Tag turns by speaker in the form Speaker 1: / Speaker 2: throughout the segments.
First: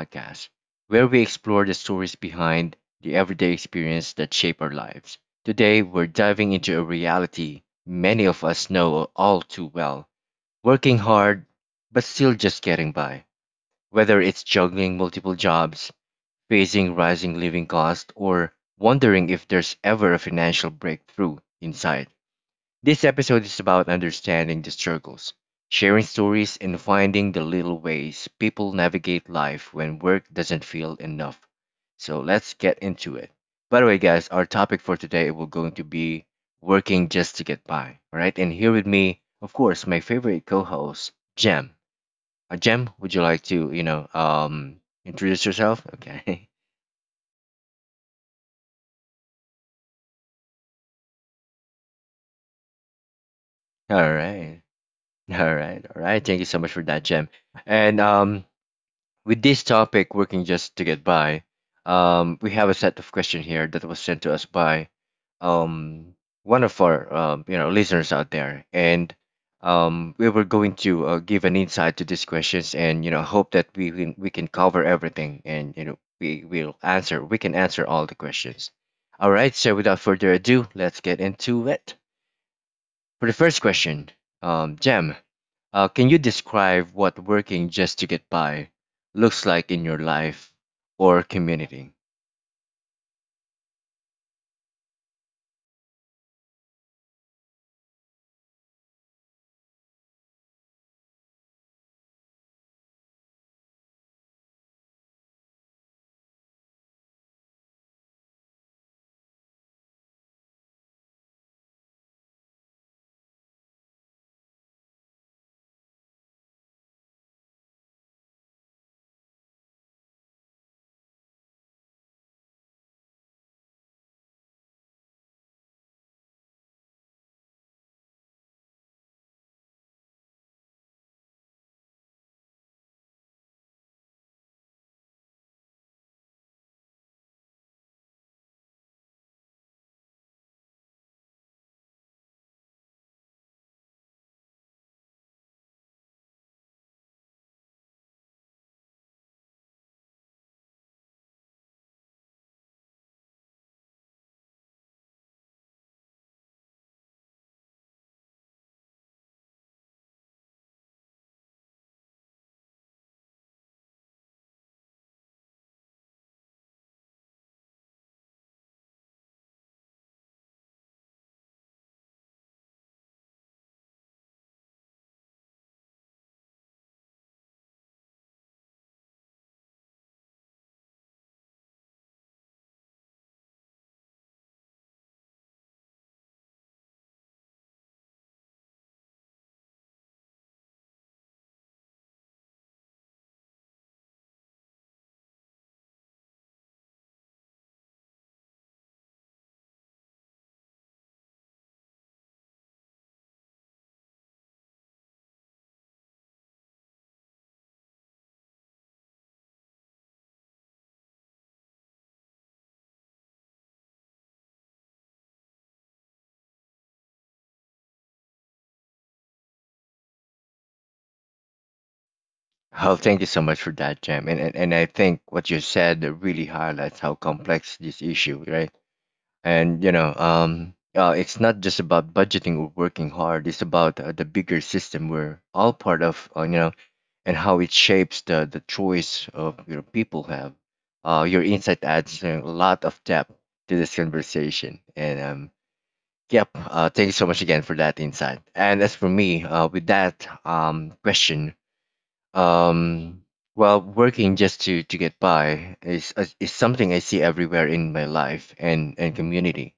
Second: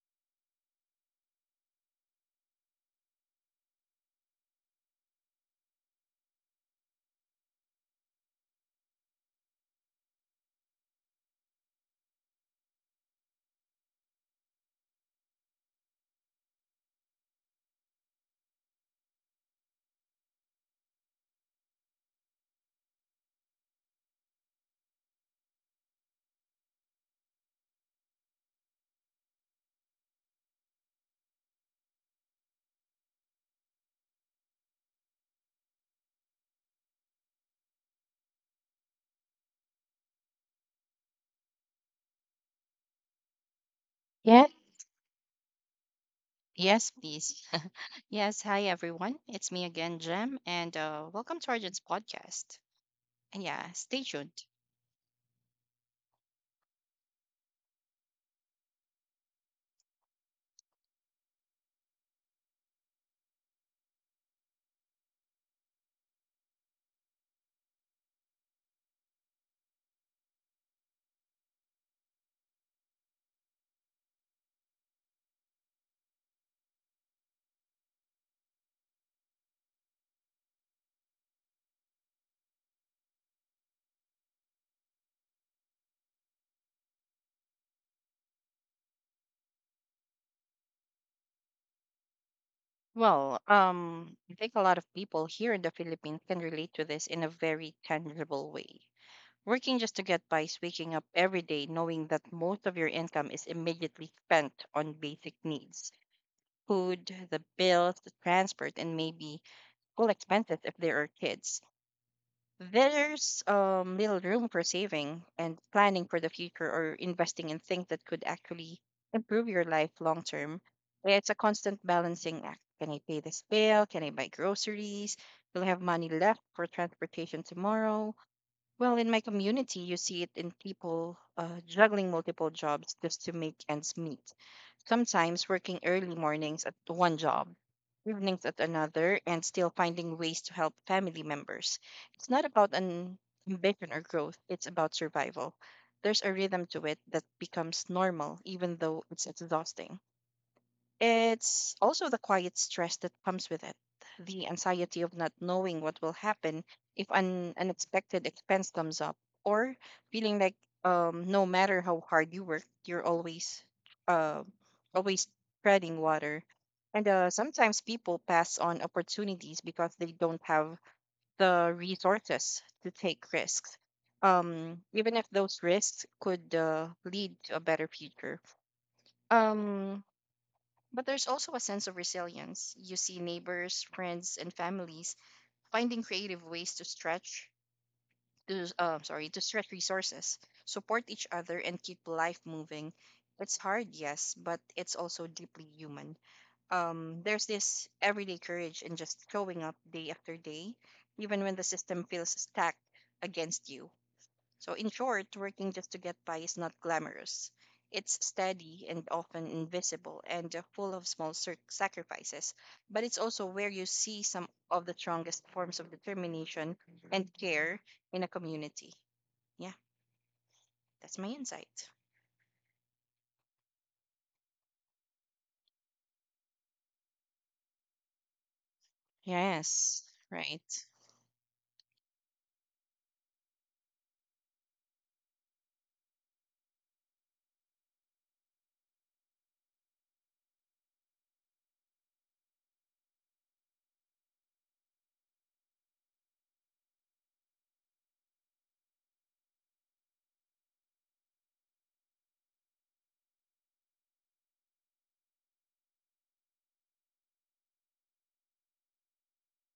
Speaker 1: podcast, where we explore the stories behind the everyday experience that shape our lives. Today, we're diving into a reality many of us know all too well working hard, but still just getting by. Whether it's juggling multiple jobs, facing rising living costs, or wondering if there's ever a financial breakthrough in sight. This episode is about understanding the struggles, sharing stories, and finding the little ways people navigate life when work doesn't feel enough. So let's get into it. By the way, guys, our topic for today will going to be working just to get by. All right, and here with me, of course, my favorite co-host, Jem. Jem, would you like to,
Speaker 2: Yeah.
Speaker 1: introduce yourself? Okay.
Speaker 2: Yes, please. Yes, hi everyone. It's me again, Jem, and welcome to Arjun's podcast. And yeah, stay
Speaker 1: All
Speaker 2: tuned.
Speaker 1: right. All right. All right. Thank you so much for that, Jem. And With this topic, working just to get by, we have a set of questions here that was sent to us by um, one of our listeners out there, and we were going to give an insight to these questions, and hope that we can cover everything, and we will answer we can answer all the questions. All right, so without further ado, let's get into it. For the first question, Jem, can you describe what working just to get by looks like in your life or community?
Speaker 2: Well, I think a lot of people here in the Philippines can relate to this in a very tangible way. Working just to get by is waking up every day knowing that most of your income is immediately spent on basic needs: food, the bills, the transport, and maybe school expenses if there are kids. There's little room for saving and planning for the future or investing in things that could actually improve your life long term. It's a constant balancing act. Can I pay this bill? Can I buy groceries? Will I have money left for transportation tomorrow? Well, in my community, you see it in people juggling multiple jobs just to make ends meet. Sometimes working early mornings at one job, evenings at another, and still finding ways to help family members. It's not about an ambition or growth, it's about survival. There's a rhythm to it that becomes normal, even though it's exhausting. It's also the quiet stress that comes with it, the anxiety of not knowing what will happen if an unexpected expense comes up, or feeling like no matter how hard you work, you're uh, always treading water. And sometimes people pass on opportunities because they don't have the resources to take risks, even if those risks could lead to a better future. Um, but there's also a sense of resilience. You see neighbors, friends, and families finding creative ways to stretch resources, support each other and keep life moving. It's hard, yes, but it's also deeply human. There's this everyday courage in just showing up day after day, even when the system feels stacked against you. So, in short, working just to get by is not glamorous. It's steady and often invisible and full of small sacrifices, but it's also where you see some of the strongest forms of determination and care in a community. Yeah, that's my insight.
Speaker 1: Oh, thank you so much for that, Jem. And I think what you said really highlights how complex this issue, right? And, you
Speaker 2: Yes,
Speaker 1: know,
Speaker 2: right.
Speaker 1: it's not just about budgeting or working hard. It's about the bigger system we're all part of, you know, and how it shapes the choice of your people have. Your insight adds a lot of depth to this conversation. And yep, thank you so much again for that insight. And as for me, with that question, um, well, working just to get by is something I see everywhere in my life and community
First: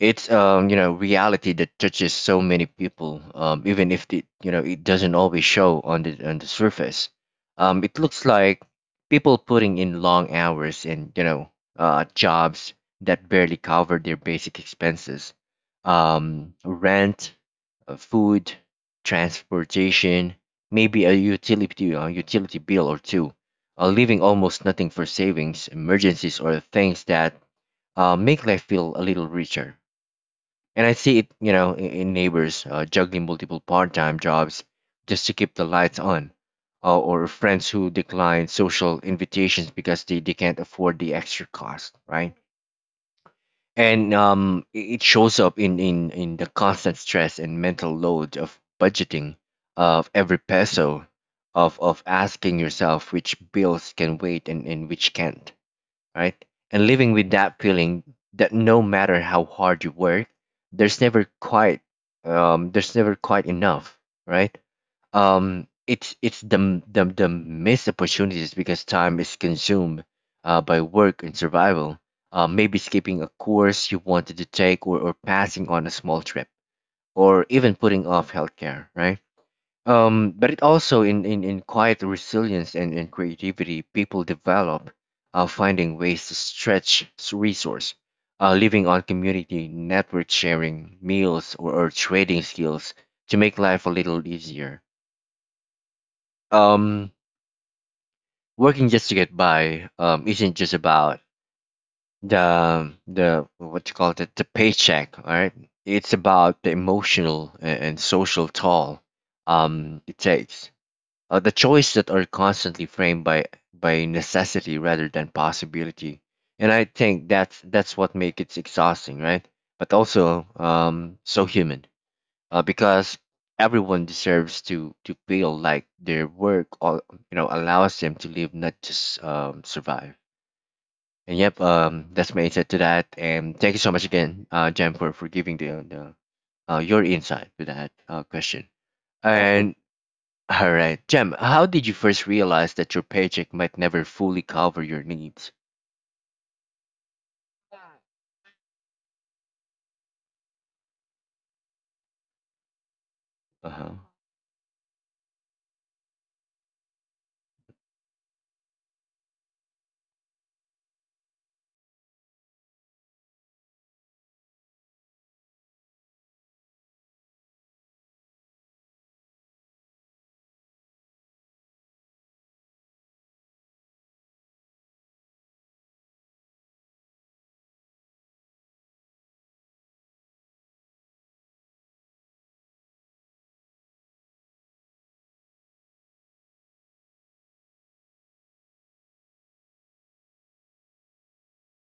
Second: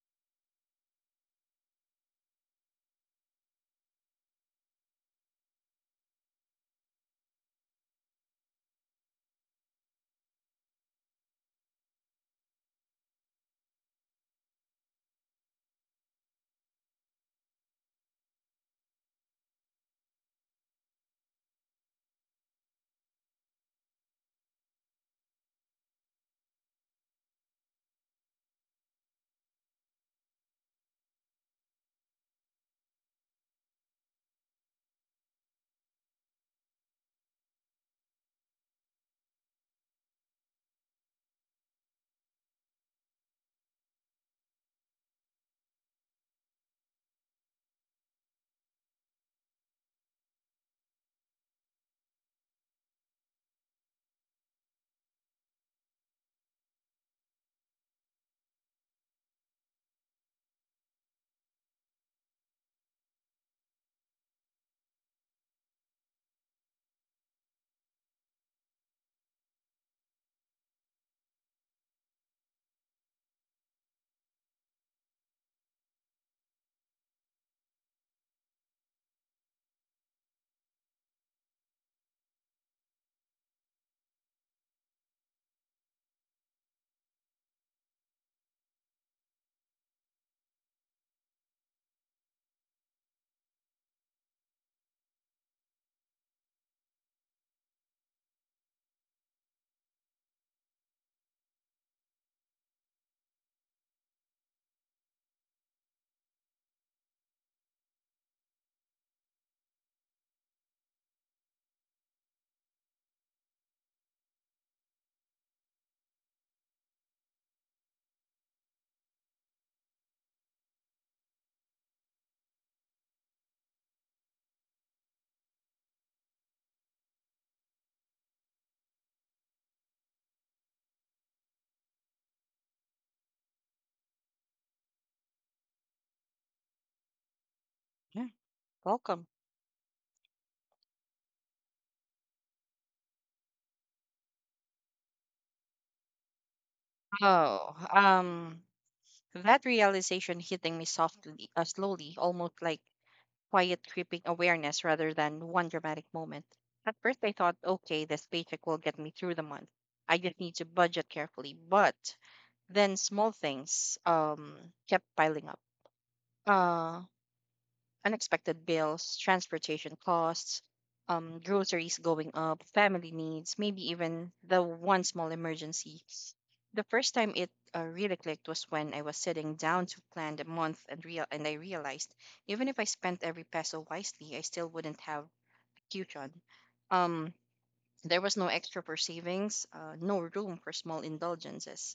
Speaker 1: it's you know, reality that touches so many people, even if it it doesn't always show on the surface. It looks like people putting in long hours and jobs that barely cover their basic expenses, rent, food, transportation, maybe a utility bill or two, leaving almost nothing for savings, emergencies, or things that make life feel a little richer and I see it, you know, in neighbors juggling multiple part-time jobs just to keep the lights on, or friends who decline social invitations because they can't afford the extra cost, right? And it it shows up in the constant stress and mental load of budgeting of every peso, of asking yourself which bills can wait and which can't right? And living with that feeling that no matter how hard you work, there's never quite there's never quite enough, right? It's the missed opportunities because time is consumed by work and survival. Maybe skipping a course you wanted to take, or passing on a small trip, or even putting off healthcare, right? But it also in quiet resilience and creativity people develop finding ways to stretch resource, living on community, network sharing, meals, or trading skills to make life a little easier. Um, working just to get by isn't just about the what you call it the paycheck, all right? It's about the emotional and social toll it takes the choice that are constantly framed by necessity rather than possibility, and I think that's what makes it exhausting, right? But also so human, because everyone deserves to feel like their work, or, you know, allows them to live, not just survive. And yep, that's my insight to that. And thank you so much again, Jen, for giving the your insight to that
Speaker 2: Yeah,
Speaker 1: question.
Speaker 2: welcome.
Speaker 1: And all right, Jem, how did you first realize that your paycheck might never fully cover your needs?
Speaker 2: Oh, um, that realization hitting me softly, slowly, almost like
Speaker 1: Uh
Speaker 2: quiet
Speaker 1: huh.
Speaker 2: creeping awareness rather than one dramatic moment. At first, I thought, okay, this paycheck will get me through the month. I just need to budget carefully. But then small things kept piling up. Uh, unexpected bills, transportation costs, groceries going up, family needs, maybe even the one small emergency. The first time it really clicked was when I was sitting down to plan the month and I realized even if I spent every peso wisely, I still wouldn't have a cushion. Um, there was no extra for savings, no room for small indulgences,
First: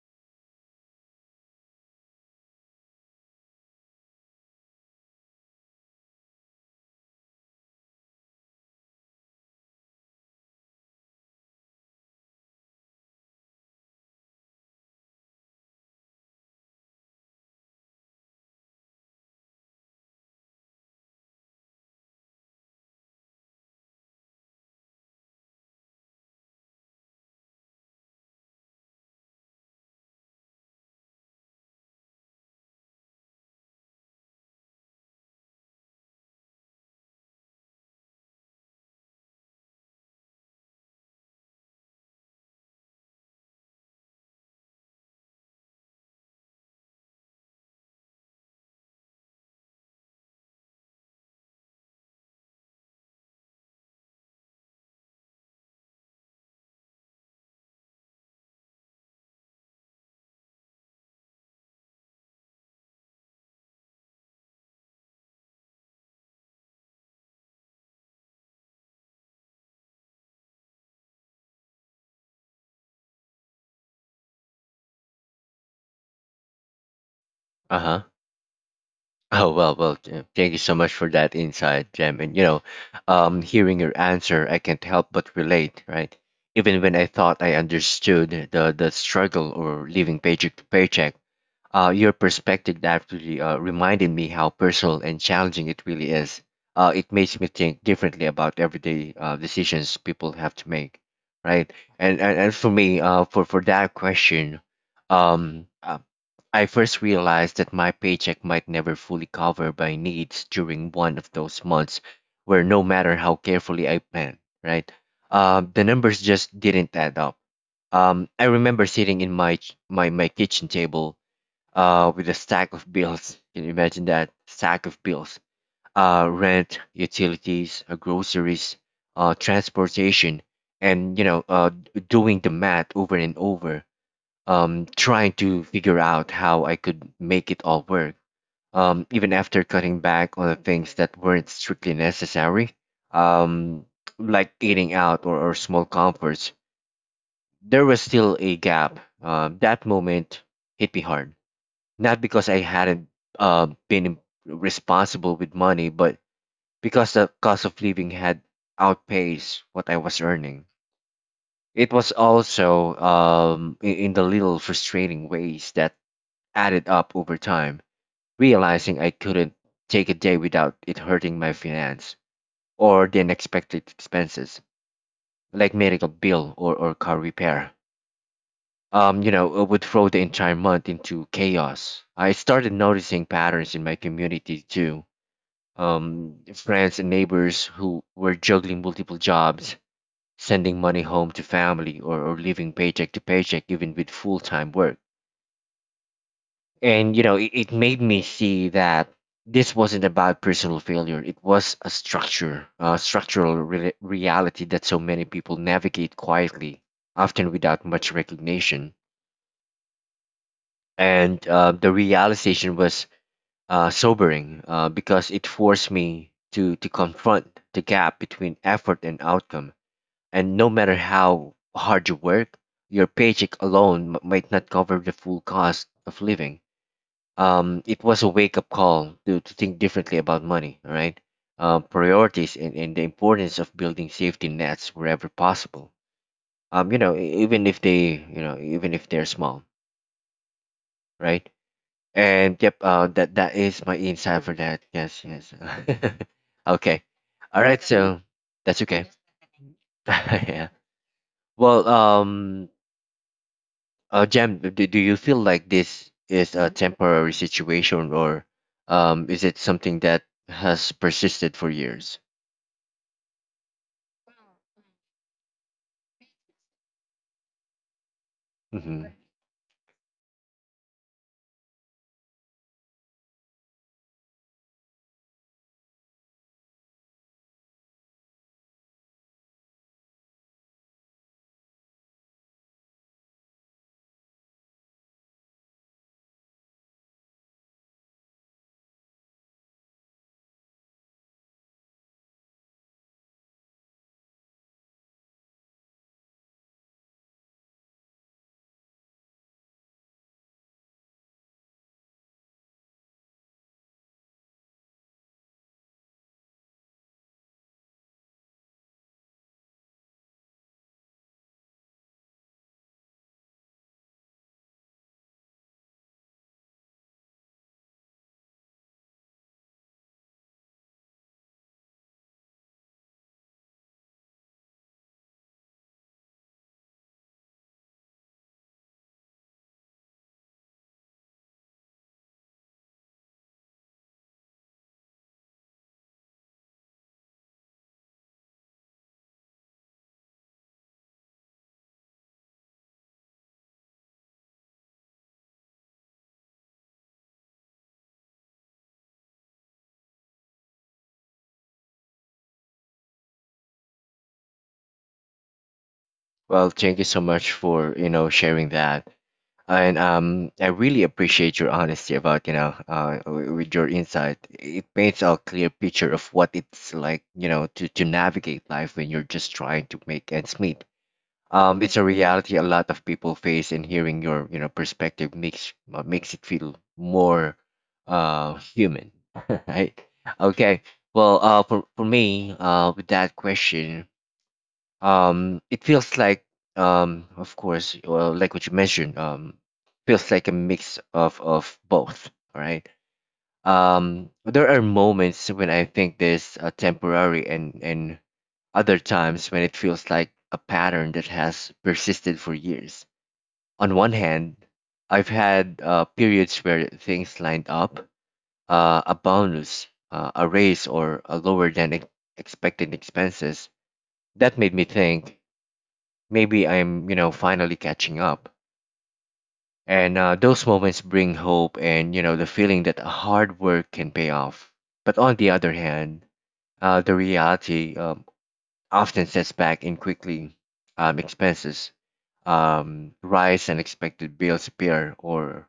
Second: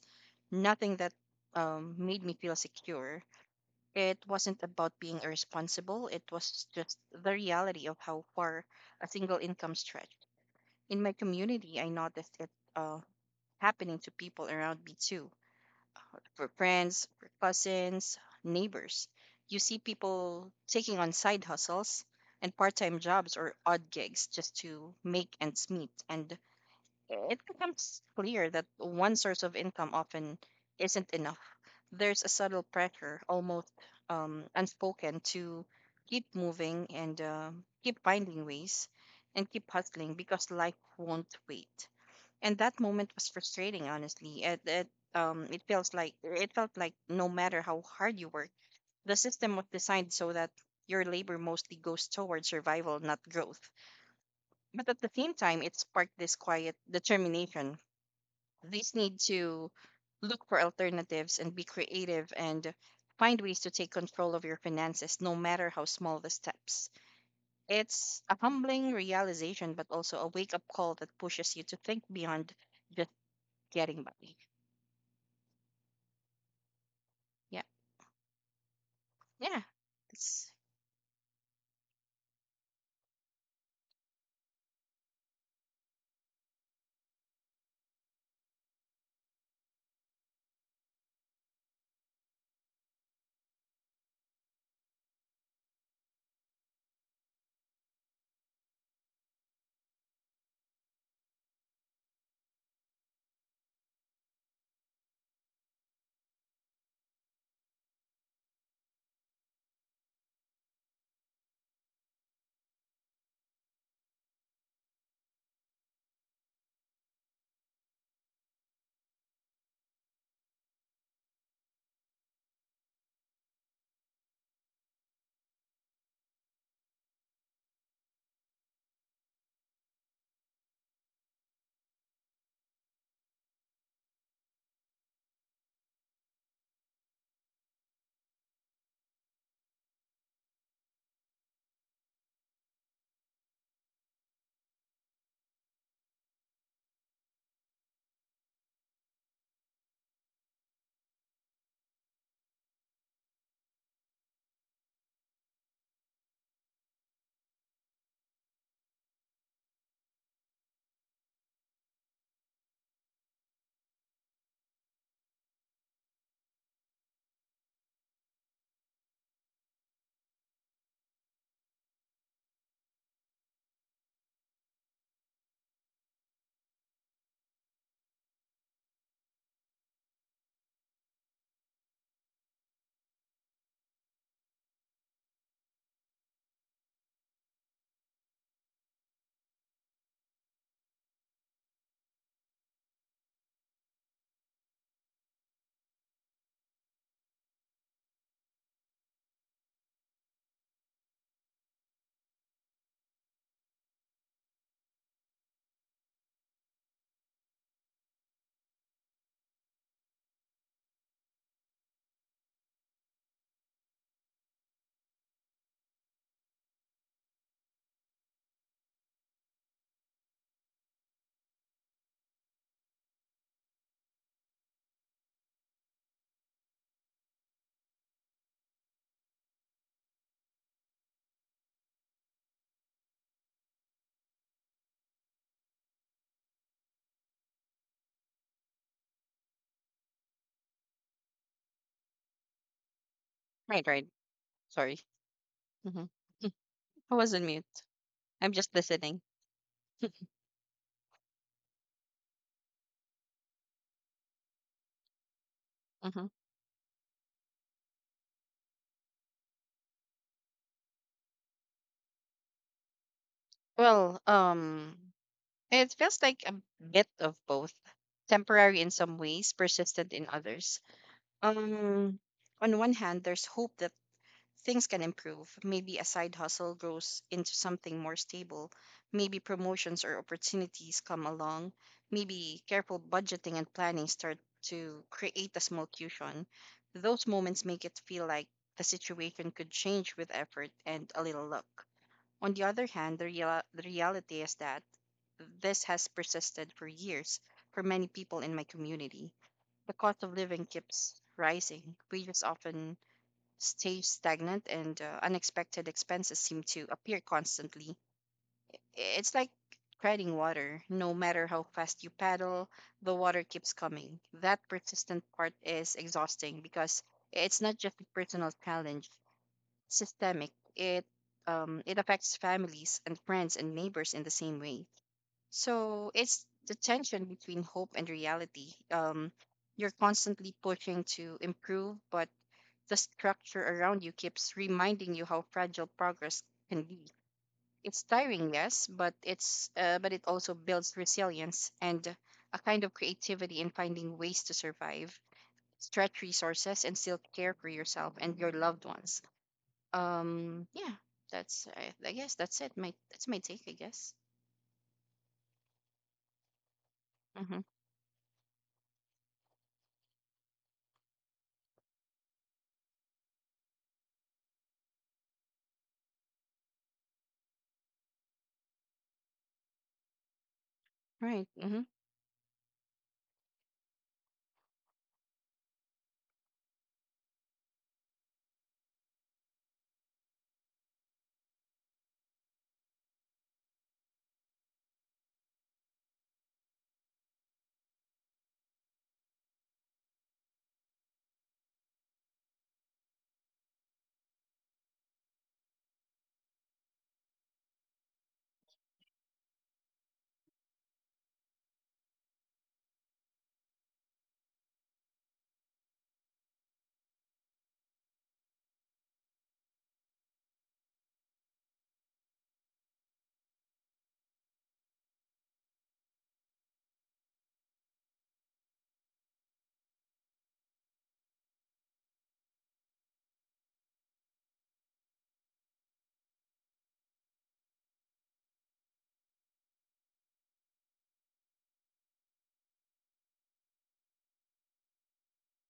Speaker 2: nothing that made me feel secure. It wasn't about being irresponsible, it was just the reality of how far a single income stretched. In my community, I noticed it uh, happening to people around me too, for friends, for cousins, neighbors. You see people taking on side hustles and part time jobs or odd gigs just to make ends meet. And it becomes clear that one source of income often isn't enough. There's a subtle pressure, almost unspoken, to keep moving and keep finding ways and keep hustling because life won't wait. And that moment was frustrating, honestly. It felt like no matter how hard you work, the system was designed so that your labor mostly goes towards survival, not growth. But at the same time, it sparked this quiet determination, these need to look for alternatives and be creative and find ways to take control of your finances, no matter how small the steps. It's a humbling realization, but also a wake up call that pushes you to think beyond just getting by. Yeah.
Speaker 1: Uh huh.
Speaker 2: Yeah.
Speaker 1: Jem,
Speaker 2: It's
Speaker 1: thank you so much for that insight, Jem. And you know, hearing your answer, I can't help but relate, right? Even when I thought I understood the struggle or living paycheck to paycheck, uh, your perspective actually reminded me how personal and challenging it really is. It makes me think differently about everyday decisions people have to make, right? And for me, for that question, um, uh, I first realized that my paycheck might never fully cover my needs during one of those months where no matter how carefully I plan, right? The numbers just didn't add up. I remember sitting in my ch- my kitchen table with a stack of bills. Can you imagine that stack of bills? Rent, utilities, groceries, transportation, and you know, doing the math over and over, trying to figure out how I could make it all work. Even after cutting back on the things that weren't strictly necessary, um, like eating out or small comforts, there was still a gap. That moment hit me hard not because I hadn't been responsible with money, but because the cost of living had outpaced what I was earning. It was also in the little frustrating ways that added up over time, realizing I couldn't take a day without it hurting my finance or the unexpected expenses, like medical bill or car repair you know, would throw the entire month into chaos. I started noticing patterns in my community too, friends and neighbors who were juggling multiple jobs, sending money home to family, or living paycheck to paycheck, even with full time work. And, you know, it made me see that this wasn't about personal failure. It was a structure, a structural reality that so many people navigate quietly, often without much recognition. And the realization was sobering because it forced me to confront the gap between effort and outcome. And no matter how hard you work, your paycheck alone might not cover the full cost of living. It was a wake up call to think differently about money, all right? Priorities and the importance of building safety nets wherever possible. You know, even if they, you know, even if they're small, right? And yep, that that is
Speaker 2: right,
Speaker 1: my
Speaker 2: right.
Speaker 1: insight for that.
Speaker 2: Sorry.
Speaker 1: Yes, yes.
Speaker 2: Hmm.
Speaker 1: Okay.
Speaker 2: I was on
Speaker 1: All
Speaker 2: mute.
Speaker 1: right. So
Speaker 2: I'm just
Speaker 1: that's okay.
Speaker 2: listening.
Speaker 1: yeah. Well, Jam, do you feel like this
Speaker 2: Hmm.
Speaker 1: is a temporary situation, or is it something that has persisted for years?
Speaker 2: Well, it feels like a bit of both, temporary in
Speaker 1: Mm-hmm.
Speaker 2: some ways, persistent in others. Um, on one hand, there's hope that things can improve. Maybe a side hustle grows into something more stable. Maybe promotions or opportunities come along. Maybe careful budgeting and planning start to create a small cushion. Those moments make it feel like the situation could change with effort and a little luck. On the other hand, the reality is that this has persisted for years for many people in my community. The cost of living keeps rising. Wages often stay stagnant, and unexpected expenses seem to appear constantly. It's like treading water. No matter how fast you paddle, the water keeps coming. That persistent part is exhausting because it's not just a personal challenge, systemic. It it affects families and friends and neighbors in the same way. So it's the tension between hope and reality. You're constantly pushing to improve, but the structure around you keeps reminding you how fragile progress can be. It's tiring, yes, but it also builds resilience and a kind of creativity in finding ways to survive, stretch resources, and still care for yourself and your loved ones. Yeah, that's I guess that's it. My that's my take, I guess.
Speaker 1: Well, thank you so much
Speaker 2: Mm-hmm.
Speaker 1: for sharing that, and I really appreciate your honesty about with your insight. It paints a clear picture of what it's like to navigate life when you're just trying to make ends meet.
Speaker 2: Right. Mm-hmm.
Speaker 1: It's a reality a lot of people face, and hearing your perspective makes makes it feel more human, right? Okay. Well, for me, with that question, it feels like, of course, well, like what you mentioned, feels like a mix of both. All right. There are moments when I think there's a temporary, and other times when it feels like a pattern that has persisted for years. On one hand, I've had periods where things lined up, a bonus, a raise, or a lower than expected expenses. That made me think maybe I'm, you know, finally catching up. And those moments bring hope and, you know, the feeling that hard work can pay off. But on the other hand, the reality often sets back in quickly. Expenses rise, unexpected bills appear, or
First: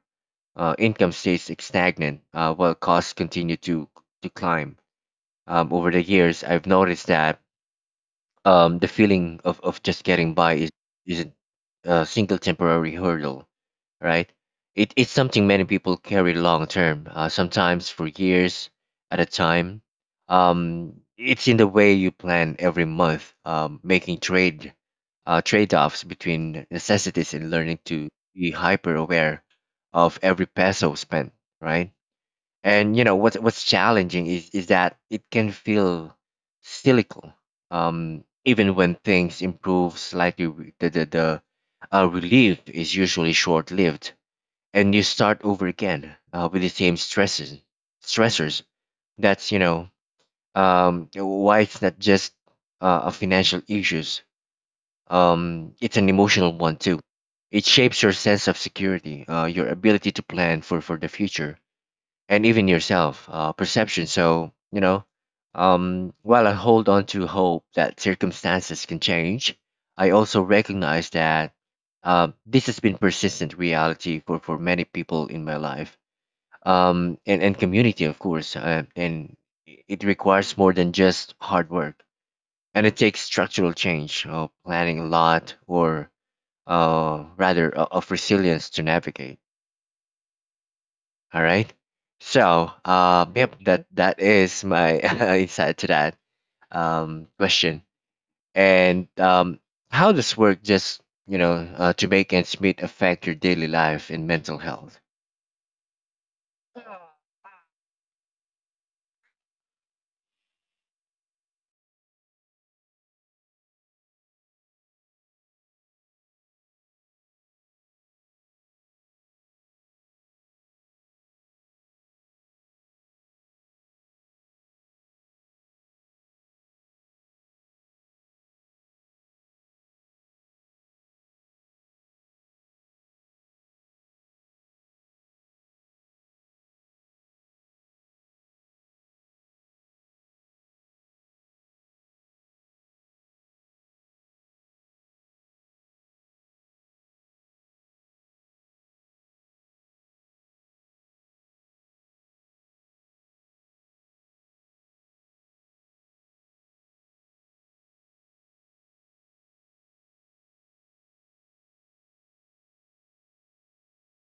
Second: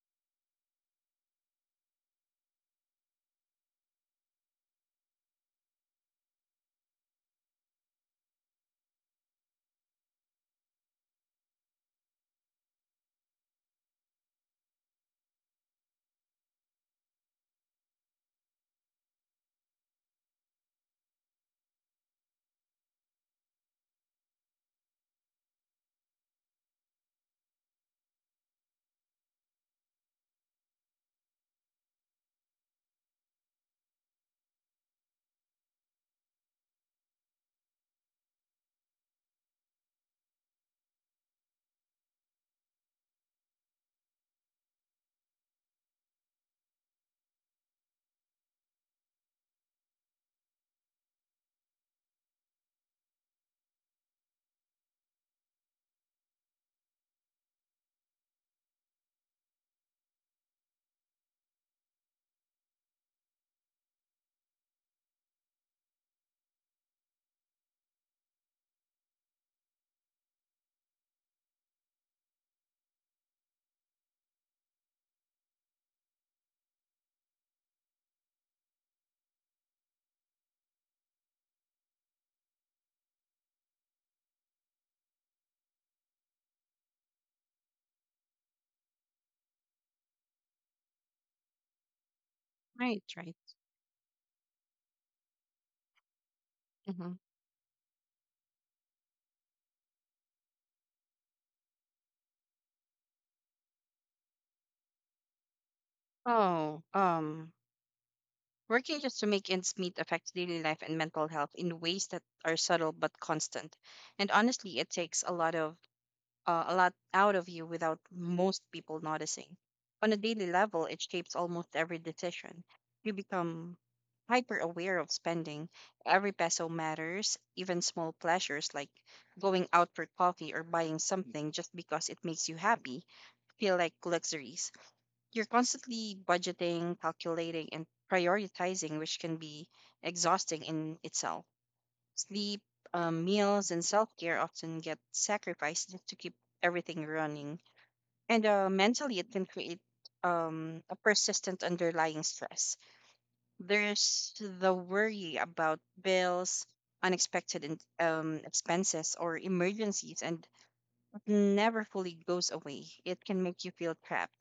Speaker 1: income stays stagnant while costs continue to climb. Over the years, I've noticed that the feeling of just getting by isn't a single temporary hurdle right? It's something many people carry long term, sometimes for years at a time. It's in the way you plan every month, making trade-offs between necessities and learning to be hyper aware of every peso spent, right? And you know what's challenging is that it can feel cynical, even when things improve slightly. The relief is usually short-lived, and you start over again with the same stresses stressors. That's you know Why it's not just a financial issues, it's an emotional one too. It shapes your sense of security, your ability to plan for the future, and even yourself perception. While I hold on to hope that circumstances can change, I also recognize that this has been persistent reality for many people in my life, and community, of course. And it requires more than just hard work. And it takes structural change, planning a lot, or of resilience to navigate. All right. So,
Speaker 2: Right, right.
Speaker 1: yep, that is my insight to that
Speaker 2: Mm-hmm.
Speaker 1: question. And how does work just to make ends meet affect your daily life and mental health?
Speaker 2: Oh, um, working just to make ends meet affects daily life and mental health in ways that are subtle but constant. And honestly, it takes a lot out of you without most people noticing. On a daily level, it shapes almost every decision. You become hyper aware of spending. Every peso matters, even small pleasures like going out for coffee or buying something just because it makes you happy feel like luxuries. You're constantly budgeting, calculating, and prioritizing, which can be exhausting in itself. Sleep, meals, and self care often get sacrificed just to keep everything running. And mentally, it can create a persistent underlying stress. There's the worry about bills, unexpected expenses, or emergencies, and it never fully goes away. It can make you feel trapped,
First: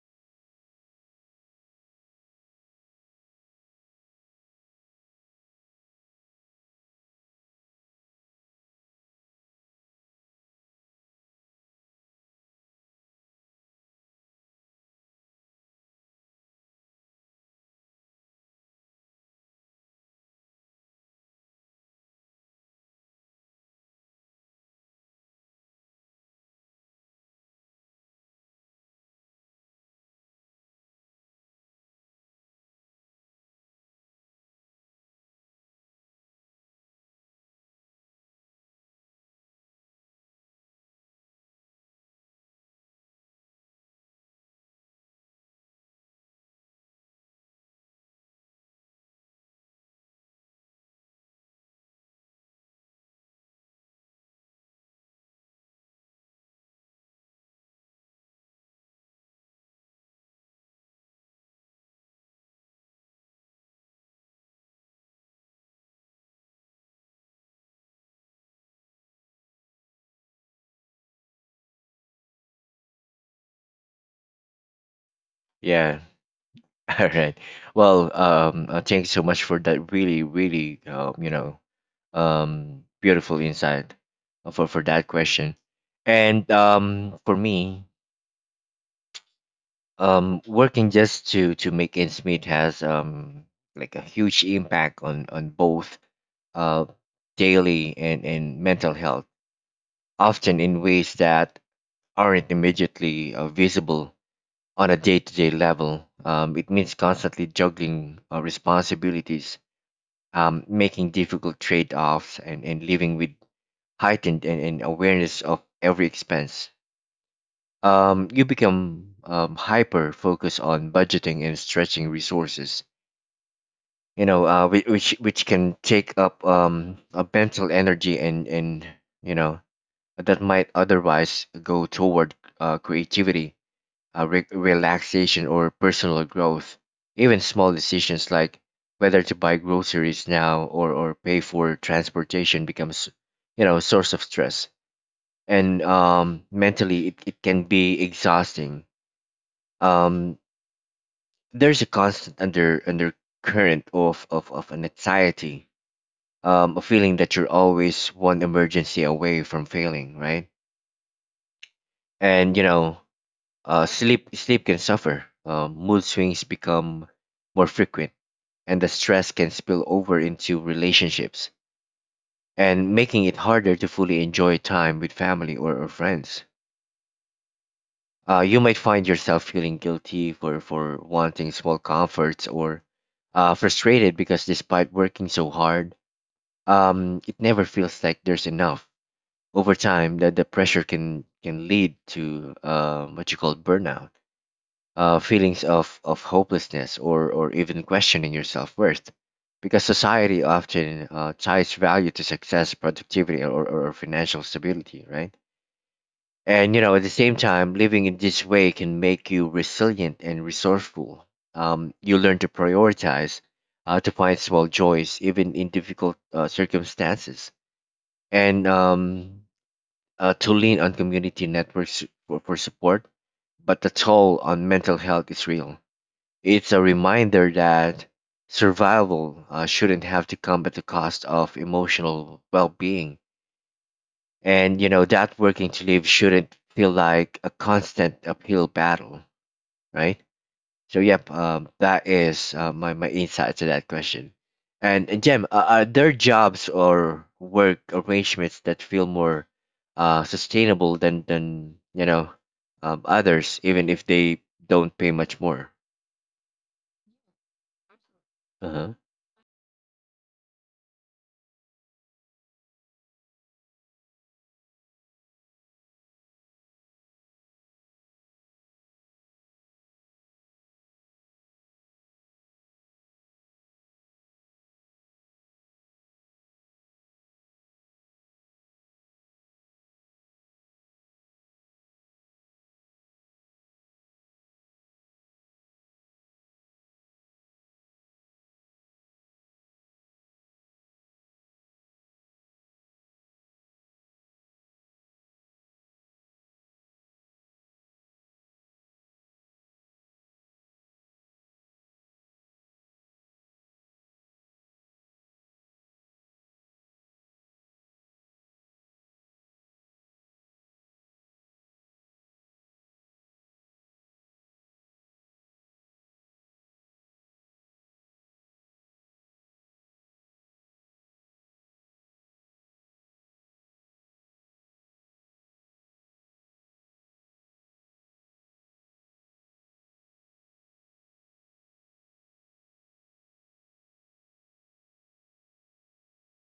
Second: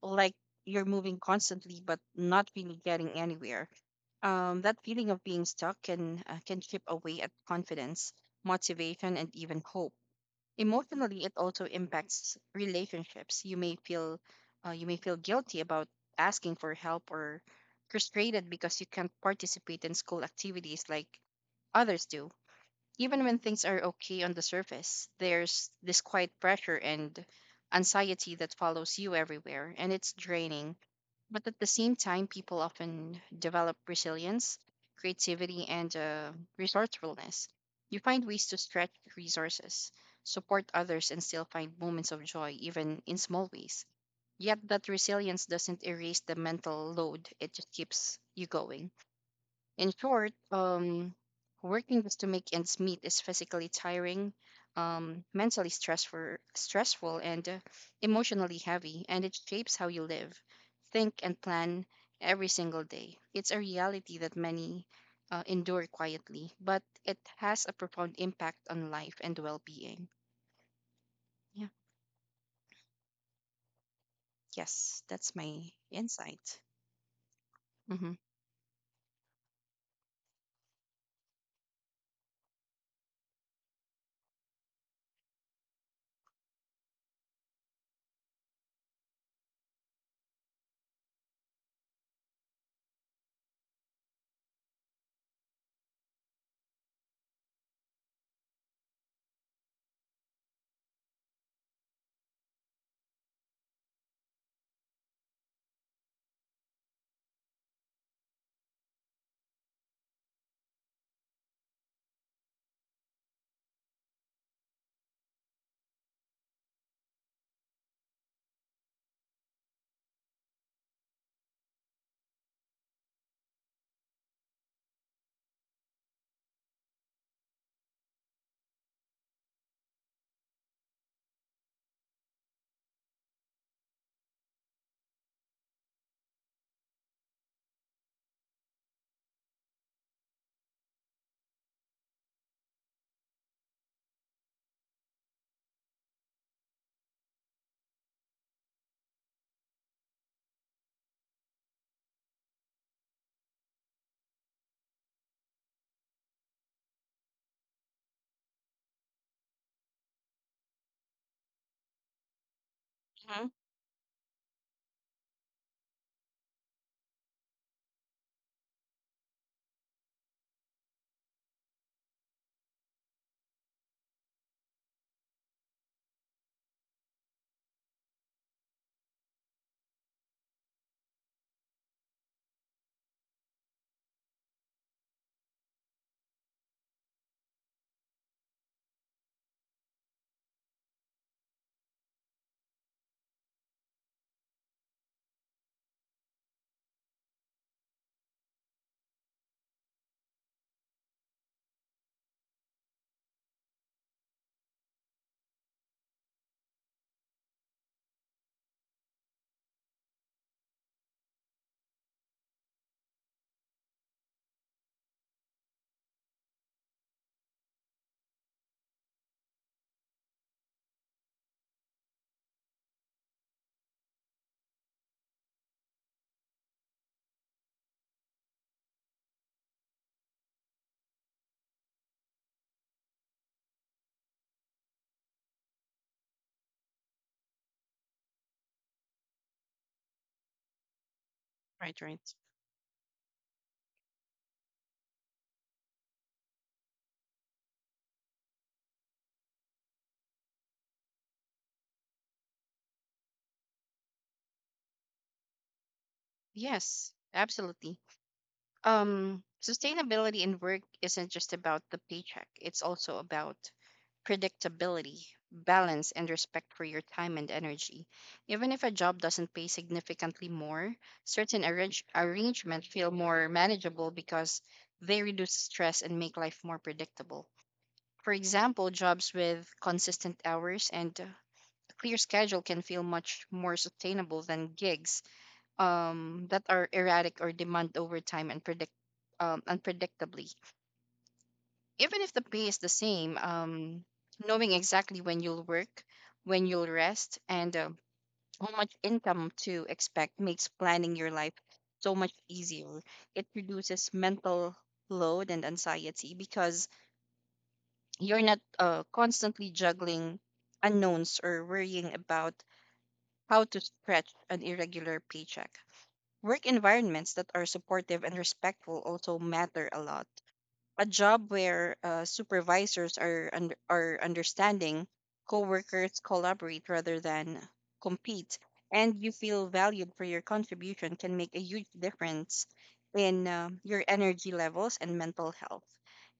Speaker 2: like you're moving constantly but not really getting anywhere. That feeling of being stuck can chip away at confidence, motivation, and even hope. Emotionally, it also impacts relationships. You may feel guilty about asking for help or frustrated because you can't participate in school activities like others do. Even when things are okay on the surface, there's this quiet pressure and anxiety that follows you everywhere, and it's draining. But at the same time, people often develop resilience, creativity, and resourcefulness. You find ways to stretch resources, support others, and still find moments of joy, even in small ways. Yet that resilience doesn't erase the mental load, it just keeps you going. In short, working just to make ends meet is physically tiring, mentally stressful, and emotionally heavy, and it shapes how you live, think, and plan every single day. It's a reality that many endure quietly, but it has a profound impact on life and well-being. Yeah. Yes, that's my
Speaker 1: Yeah.
Speaker 2: insight.
Speaker 1: All right. Well,
Speaker 2: Mm-hmm.
Speaker 1: thank you so much for that really, really, beautiful insight for that question. And for me, working just to make ends meet has like a huge impact on both uh daily and mental health, often in ways that aren't immediately visible on a day-to-day level. It means constantly juggling responsibilities, making difficult trade-offs, and living with heightened and awareness of every expense. You become hyper focused on budgeting and stretching resources. Which can take up a mental energy and and you know that might otherwise go toward creativity, relaxation, or personal growth. Even small decisions like whether to buy groceries now or pay for transportation becomes, you know, a source of stress. And mentally, it can be exhausting. Um, there's a constant undercurrent of an anxiety, a feeling that you're always one emergency away from failing, right? And, you know,
Speaker 2: Hmm.
Speaker 1: sleep can suffer. Mood swings become more frequent, and the stress can spill over into relationships and making it harder to fully enjoy time with family or friends. You might find yourself feeling guilty for wanting small comforts, or frustrated because despite working so hard, it never feels like there's enough. Over time, that the pressure can lead to what you call burnout, feelings of hopelessness, or even questioning your self worth, because society often ties value to success, productivity, or financial stability, right? And you know, at the same time, living in this way can make you resilient and resourceful. You learn to prioritize, to find small joys even in difficult circumstances, and to lean on community networks for support. But the toll on mental health is real. It's a reminder that survival shouldn't have to come at the cost of emotional well-being, and you know that working to live shouldn't feel like a constant uphill battle, right? So, yep,
Speaker 2: Right.
Speaker 1: that
Speaker 2: Right.
Speaker 1: is my insight to that question. And Jem, are there jobs or work arrangements that feel more sustainable than others, even if they don't pay much more?
Speaker 2: Yes, absolutely.
Speaker 1: Uh huh.
Speaker 2: Sustainability in work isn't just about the paycheck, it's also about predictability, balance, and respect for your time and energy. Even if a job doesn't pay significantly more, certain arrangements feel more manageable because they reduce stress and make life more predictable. For example, jobs with consistent hours and a clear schedule can feel much more sustainable than gigs that are erratic or demand overtime and predict unpredictably. Even if the pay is the same, knowing exactly when you'll work, when you'll rest, and how much income to expect makes planning your life so much easier. It reduces mental load and anxiety because you're not constantly juggling unknowns or worrying about how to stretch an irregular paycheck. Work environments that are supportive and respectful also matter a lot. A job where supervisors are understanding, coworkers collaborate rather than compete, and you feel valued for your contribution can make a huge difference in your energy levels and mental health.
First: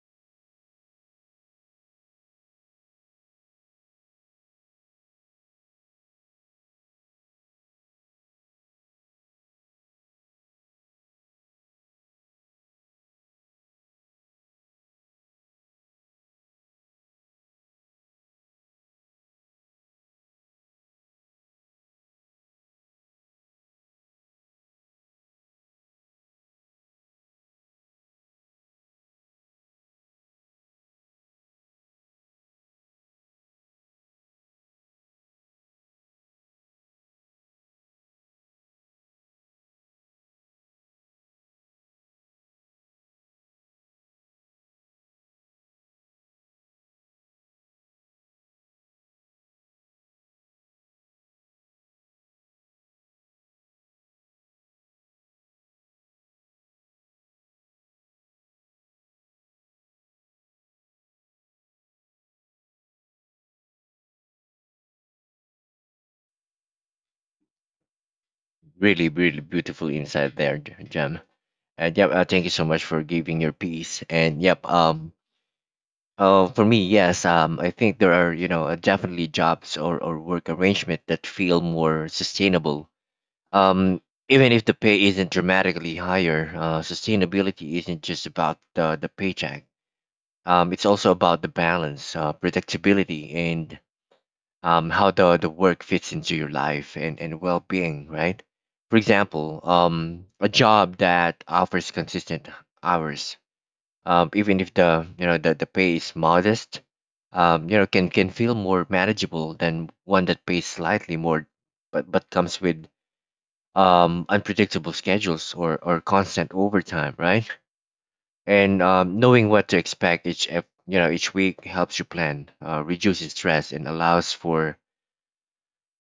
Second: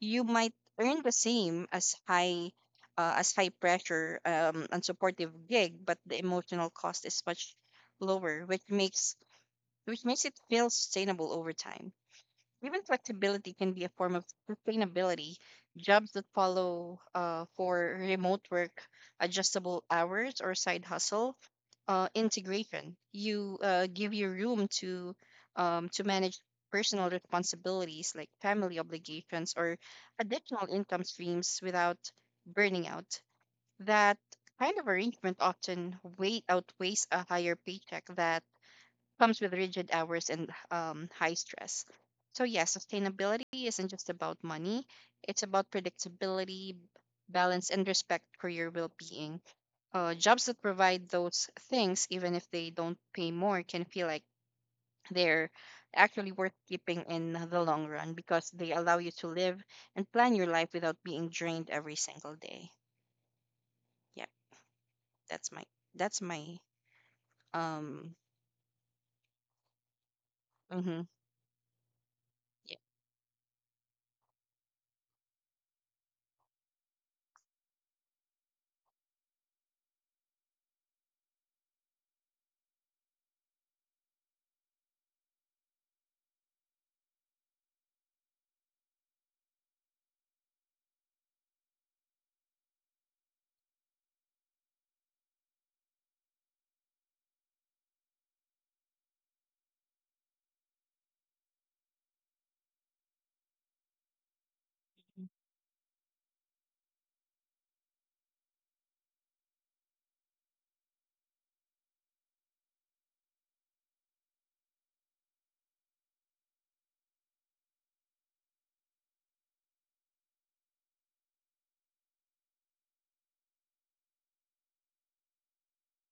Speaker 2: You might earn the same as high pressure and supportive gig, but the emotional cost is much lower, which makes it feel sustainable over time. Even flexibility can be a form of sustainability. Jobs that follow for remote work, adjustable hours, or side hustle integration You give you room to manage personal responsibilities like family obligations or additional income streams without burning out. That kind of arrangement often way outweighs a higher paycheck that comes with rigid hours and high stress. So, yeah, sustainability isn't just about money, it's about predictability, balance, and respect for your well being. Jobs that provide those things, even if they don't pay more, can feel like they're actually worth keeping in the long run because they allow you to live and plan your life without being drained every single day. Yep, that's my that's my um
Speaker 1: Really, really beautiful insight there,
Speaker 2: mm-hmm.
Speaker 1: Jem. And yep, thank you so
Speaker 2: Yeah.
Speaker 1: much for giving your piece. And yep, for me, yes, I think there are, you know, definitely jobs or work arrangement that feel more sustainable. Um, Even if the pay isn't dramatically higher, sustainability isn't just about the paycheck. It's also about the balance, predictability, and how the work fits into your life and well being, right? For example, a job that offers consistent hours, even if the the pay is modest, can feel more manageable than one that pays slightly more, but comes with unpredictable schedules, or constant overtime, right? And knowing what to expect each week helps you plan, reduces stress, and allows for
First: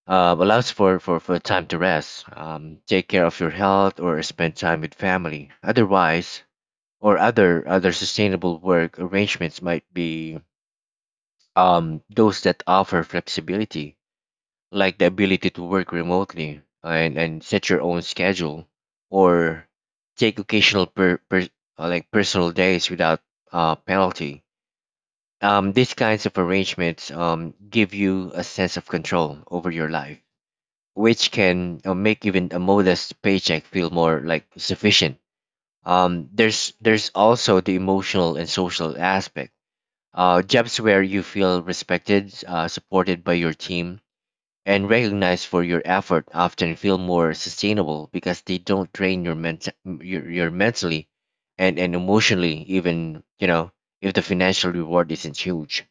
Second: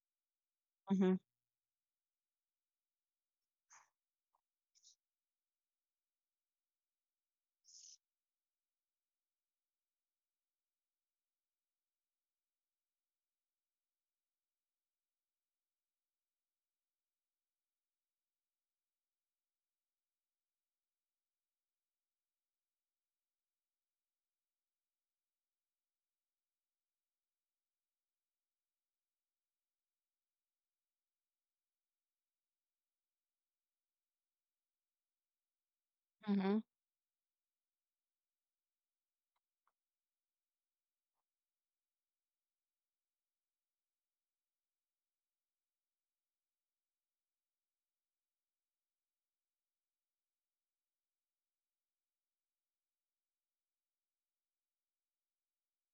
Speaker 2: Mm-hmm. Mm-hmm.
Speaker 1: for time to rest, take care of your health, or spend time with family. Otherwise, or other sustainable work arrangements might be those that offer flexibility, like the ability to work remotely and set your own schedule, or take occasional like personal days without penalty. These kinds of arrangements give you a sense of control over your life, which can make even a modest paycheck feel more like sufficient.
Speaker 2: Mm-hmm.
Speaker 1: There's also the emotional and social aspect. Jobs where you feel respected, supported by your team, and recognized for your effort often feel more sustainable because they don't drain your mentally and emotionally, even if the financial reward isn't huge.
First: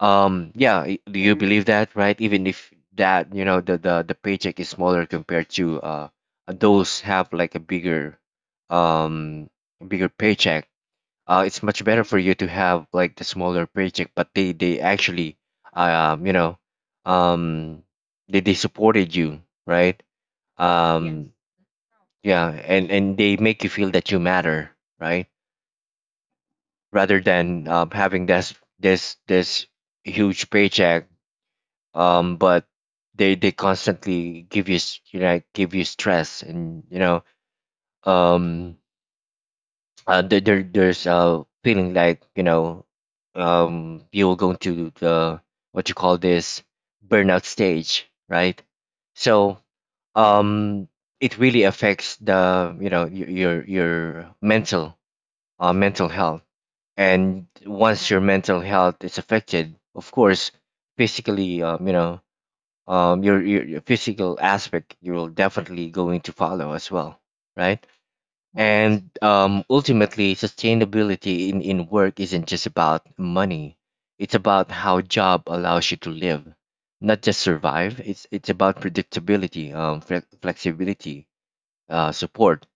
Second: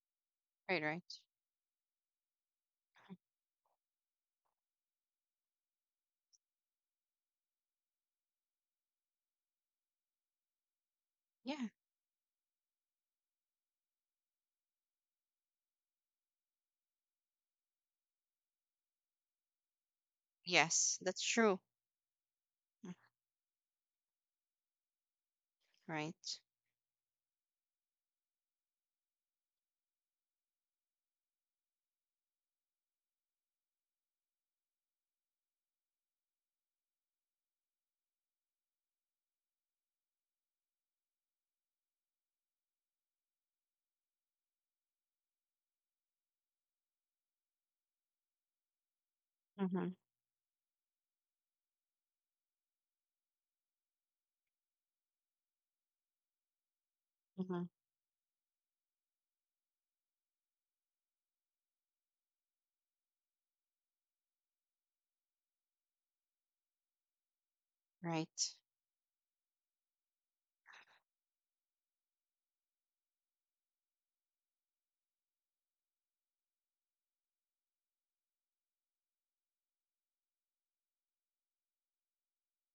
Speaker 1: Yeah,
Speaker 2: Right,
Speaker 1: do
Speaker 2: right.
Speaker 1: you believe that, right? Even if that, you know, the paycheck is smaller compared to those have like a bigger um paycheck. It's
Speaker 2: Yeah.
Speaker 1: much better for you to have like the smaller paycheck, but they actually uh, um you know um they supported you, right? Yes.
Speaker 2: Yes, that's true.
Speaker 1: Yeah, and
Speaker 2: Mm.
Speaker 1: they make you feel that you matter, right?
Speaker 2: Right.
Speaker 1: Rather than having this huge paycheck, but they constantly give you s- you know give you stress, and um there's a feeling like you're going to the, what you call this, burnout stage, right? So,
Speaker 2: Mm-hmm.
Speaker 1: um it really affects the, your your mental, mental health, and
Speaker 2: Mm-hmm.
Speaker 1: once your mental health is affected, of course physically, your, your physical aspect, you're definitely going to follow as well, right?
Speaker 2: Right.
Speaker 1: And ultimately, sustainability in work isn't just about money; it's about how job allows you to live, not just survive. It's about predictability, flexibility, support,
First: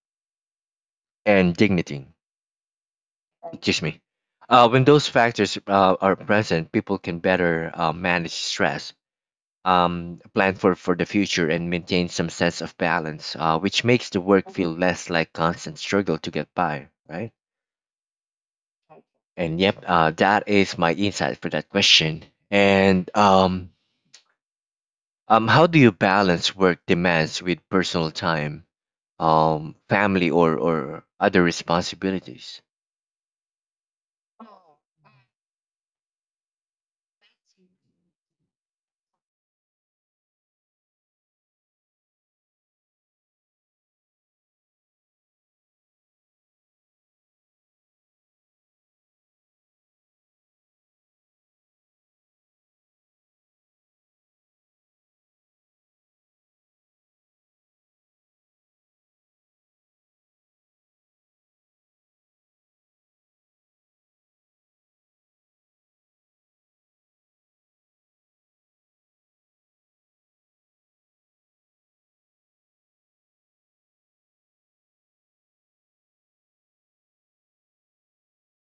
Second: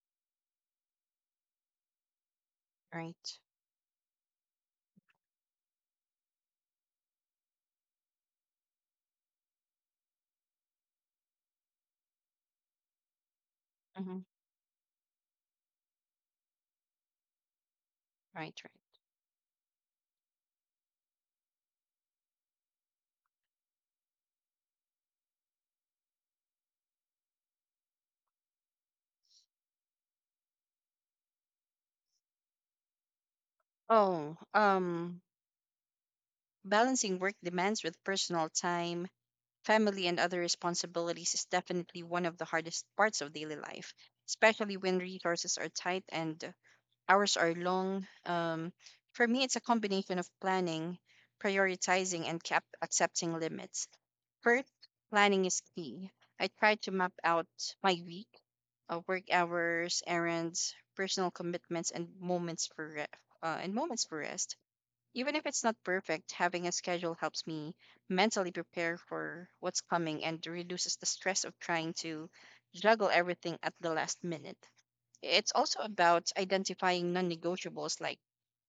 Speaker 1: and dignity.
Speaker 2: Right.
Speaker 1: Excuse me. When those factors are present, people can better manage stress, plan for the future, and maintain some sense of balance, which makes
Speaker 2: Mm-hmm.
Speaker 1: the work feel less like constant struggle to get by, right?
Speaker 2: Right. Right.
Speaker 1: And yep, that is my insight for that question. And how do you balance work demands with personal time, family, or other responsibilities?
Speaker 2: Oh, um, Balancing work demands with personal time, family, and other responsibilities is definitely one of the hardest parts of daily life, especially when resources are tight and hours are long. For me, it's a combination of planning, prioritizing, and accepting limits. First, planning is key. I try to map out my week, work hours, errands, personal commitments, and and moments for rest. Even if it's not perfect, having a schedule helps me mentally prepare for what's coming and reduces the stress of trying to juggle everything at the last minute. It's also about identifying non-negotiables like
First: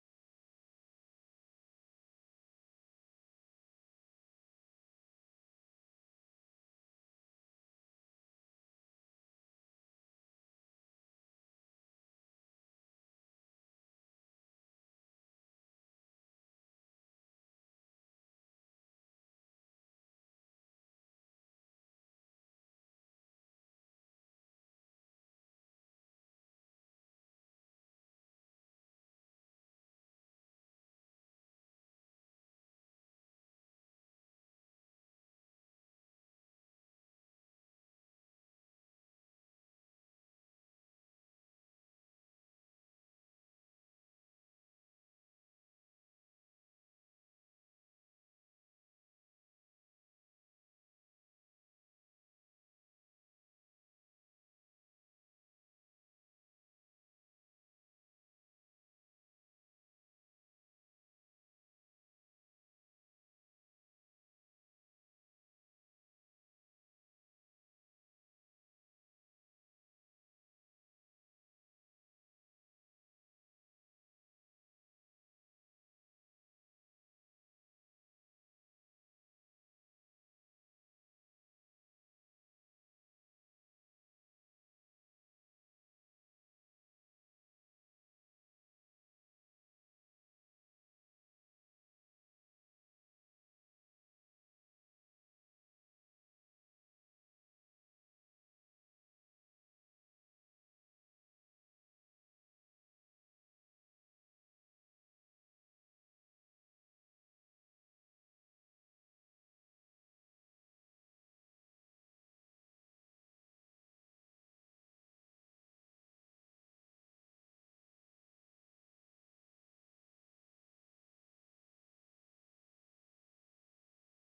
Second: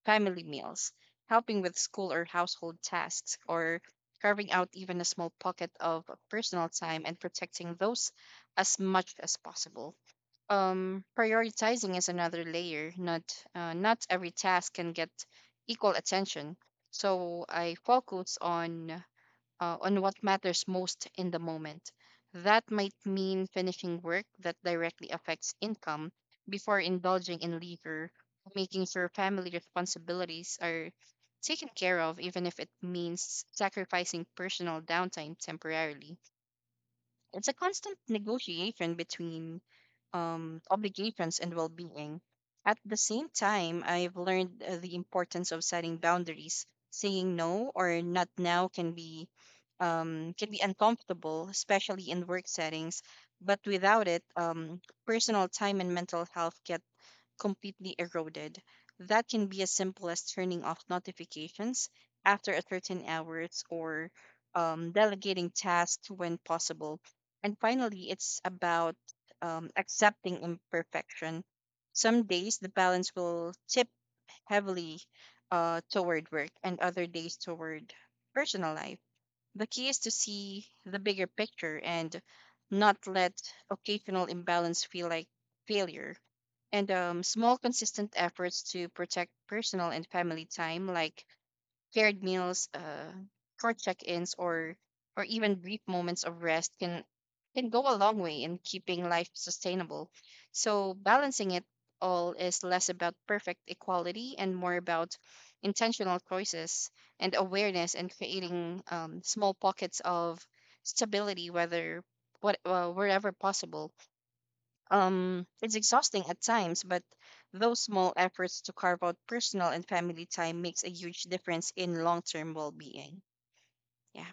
Speaker 2: family meals, helping with school or household tasks, or carving out even a small pocket of personal time and protecting those as much as possible. Prioritizing is another layer. Not every task can get equal attention, so I focus on, on what matters most in the moment. That might mean finishing work that directly affects income before indulging in leisure, making sure family responsibilities are taken care of even if it means sacrificing personal downtime temporarily. It's a constant negotiation between obligations and well being. At the same time, I've learned the importance of setting boundaries. Saying no or not now can be, can be uncomfortable, especially in work settings. But without it, personal time and mental health get completely eroded. That can be as simple as turning off notifications after a certain hours or, delegating tasks when possible. And finally, it's about, accepting imperfection. Some days the balance will tip heavily, toward work, and other days toward personal life. The key is to see the bigger picture and not let occasional imbalance feel like failure. And small consistent efforts to protect personal and family time, like paired meals, short check-ins, or even brief moments of rest can go a long way in keeping life sustainable. So balancing it all is less about perfect equality and more about intentional choices and awareness and creating, small pockets of stability whether what wherever possible. It's exhausting at times, but those small efforts to carve out personal and family time makes a huge difference in long-term well-being. Yeah,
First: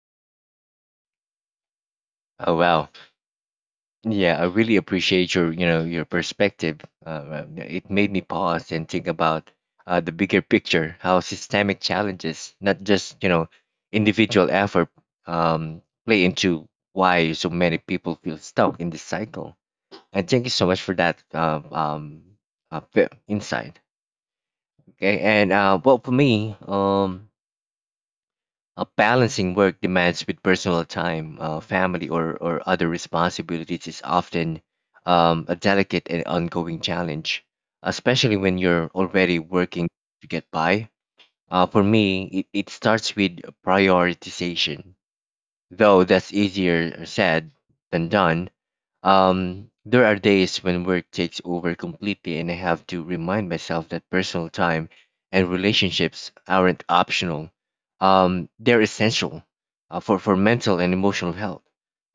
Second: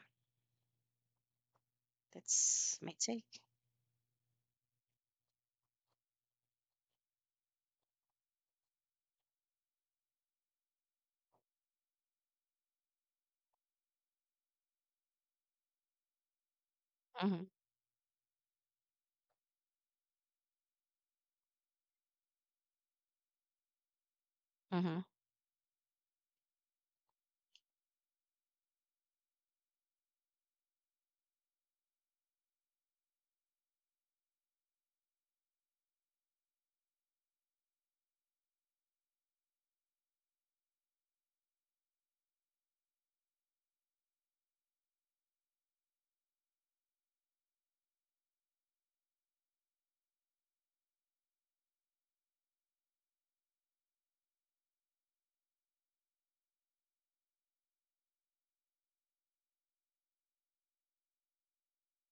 Speaker 1: Oh,
Speaker 2: that's
Speaker 1: wow.
Speaker 2: my take.
Speaker 1: Yeah, I really appreciate your, you know, your perspective. Uh, it made me pause and think about the bigger picture, how systemic challenges, not just, you know, individual effort, um, play into why
Speaker 2: Mm-hmm.
Speaker 1: so many people feel stuck in this cycle. And thank you so much for that insight.
Speaker 2: Mm-hmm.
Speaker 1: Okay, and well, for me, balancing work demands with personal time, family, or other responsibilities is often a delicate and ongoing challenge, especially when you're already working to get by. For me, it starts with prioritization. Though that's easier said than done, there are days when work takes over completely, and I have to remind myself that personal time and relationships aren't optional. They're essential for mental and emotional health.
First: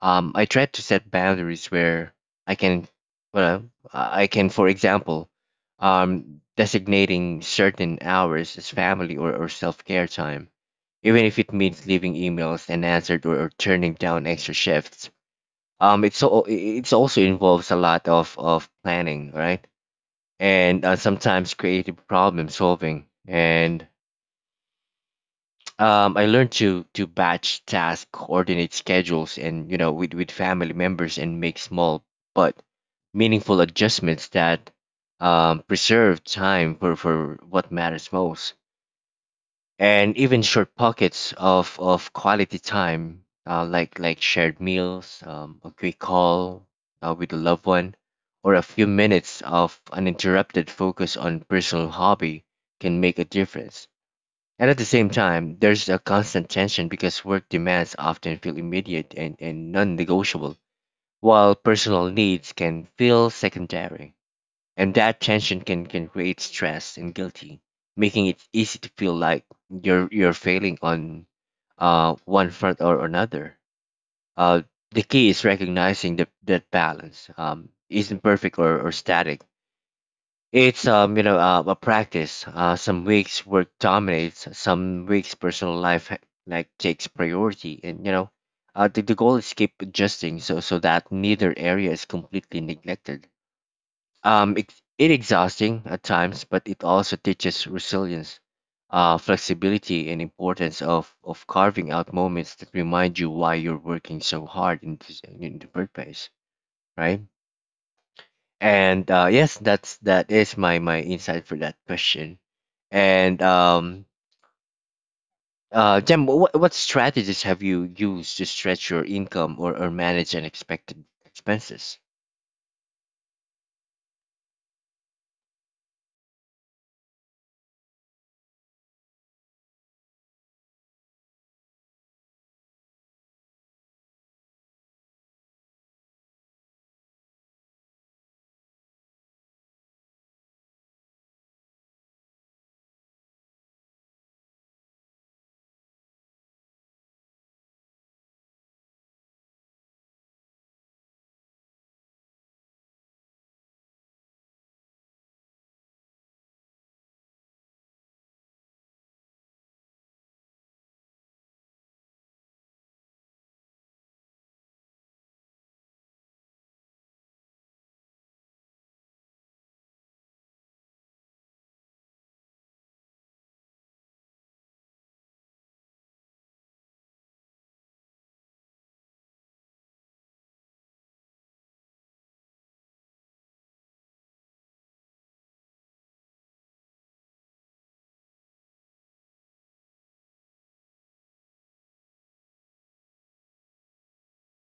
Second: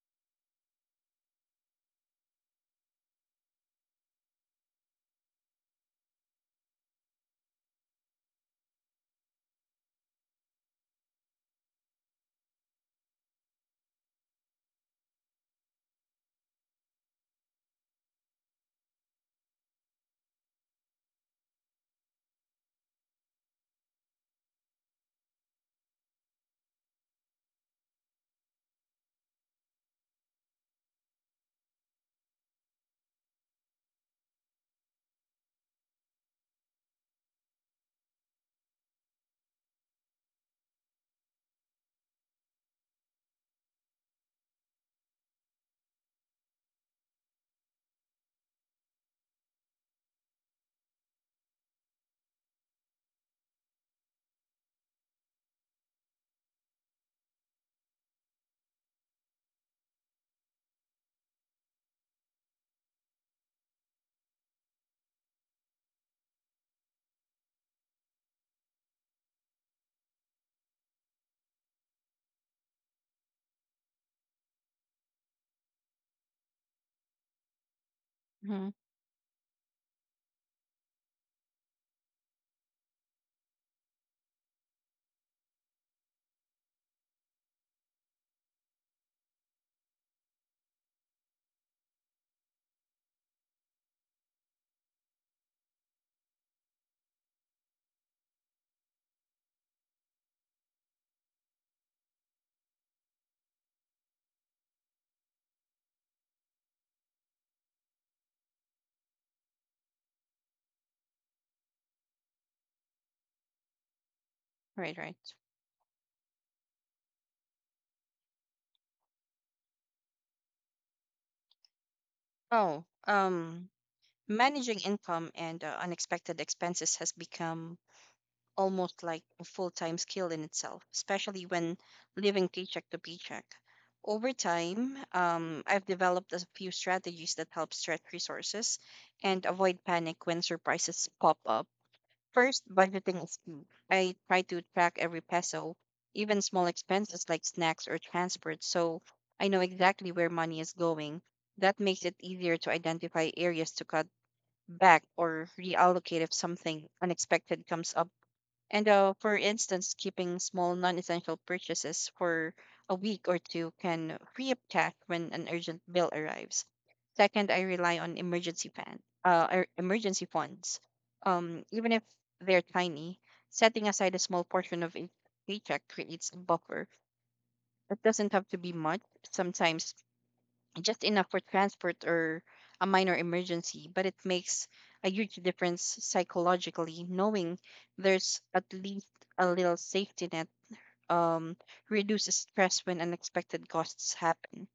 Speaker 1: I try to set boundaries where I can, well, I can, for example, designating certain hours as family, or self care time, even if it means leaving emails unanswered, or turning down extra shifts. It's so it's also involves a lot of planning, right? And sometimes creative problem solving. And I learned to batch tasks, coordinate schedules, and you know with family members, and make small but meaningful adjustments that preserve time for what matters most. And even short pockets of quality time, like shared meals, a quick call with a loved one, or a few minutes of uninterrupted focus on personal hobby can make a difference. And at the same time, there's a constant tension because work demands often feel immediate and non-negotiable, while personal needs can feel secondary, and that tension can create stress and guilty, making it easy to feel like you're failing on one front or another. Uh, the key is recognizing that that balance isn't perfect
Speaker 2: Mm-hmm.
Speaker 1: or static. It's a practice. Some weeks work dominates, some weeks personal life like takes priority, and you know the goal is keep adjusting so that neither area is completely neglected. It's it exhausting at times, but it also teaches resilience, flexibility, and importance of carving out moments that remind you why you're working so hard in this, in the first place, right? And yes, that is my my insight for that question. And
Speaker 2: Right, right.
Speaker 1: Jem, what strategies have you used to stretch your income or manage unexpected expenses?
Speaker 2: Oh, um, Managing income and unexpected expenses has become almost like a full time skill in itself, especially when living paycheck to paycheck. Over time, I've developed a few strategies that help stretch resources and avoid panic when surprises pop up. First, budgeting is key. I try to track every peso, even small expenses like snacks or transport, so I know exactly where money is going. That makes it easier to identify areas to cut back or reallocate if something unexpected comes up. And for instance, keeping small non essential purchases for a week or two can free up cash when an urgent bill arrives. Second, I rely on emergency fund, emergency funds, even if they're tiny. Setting aside a small portion of each paycheck creates a buffer. It doesn't have to be much. Sometimes just enough for transport or a minor emergency, but it makes a huge difference psychologically knowing there's at least a little safety net. um Reduces stress when unexpected costs happen.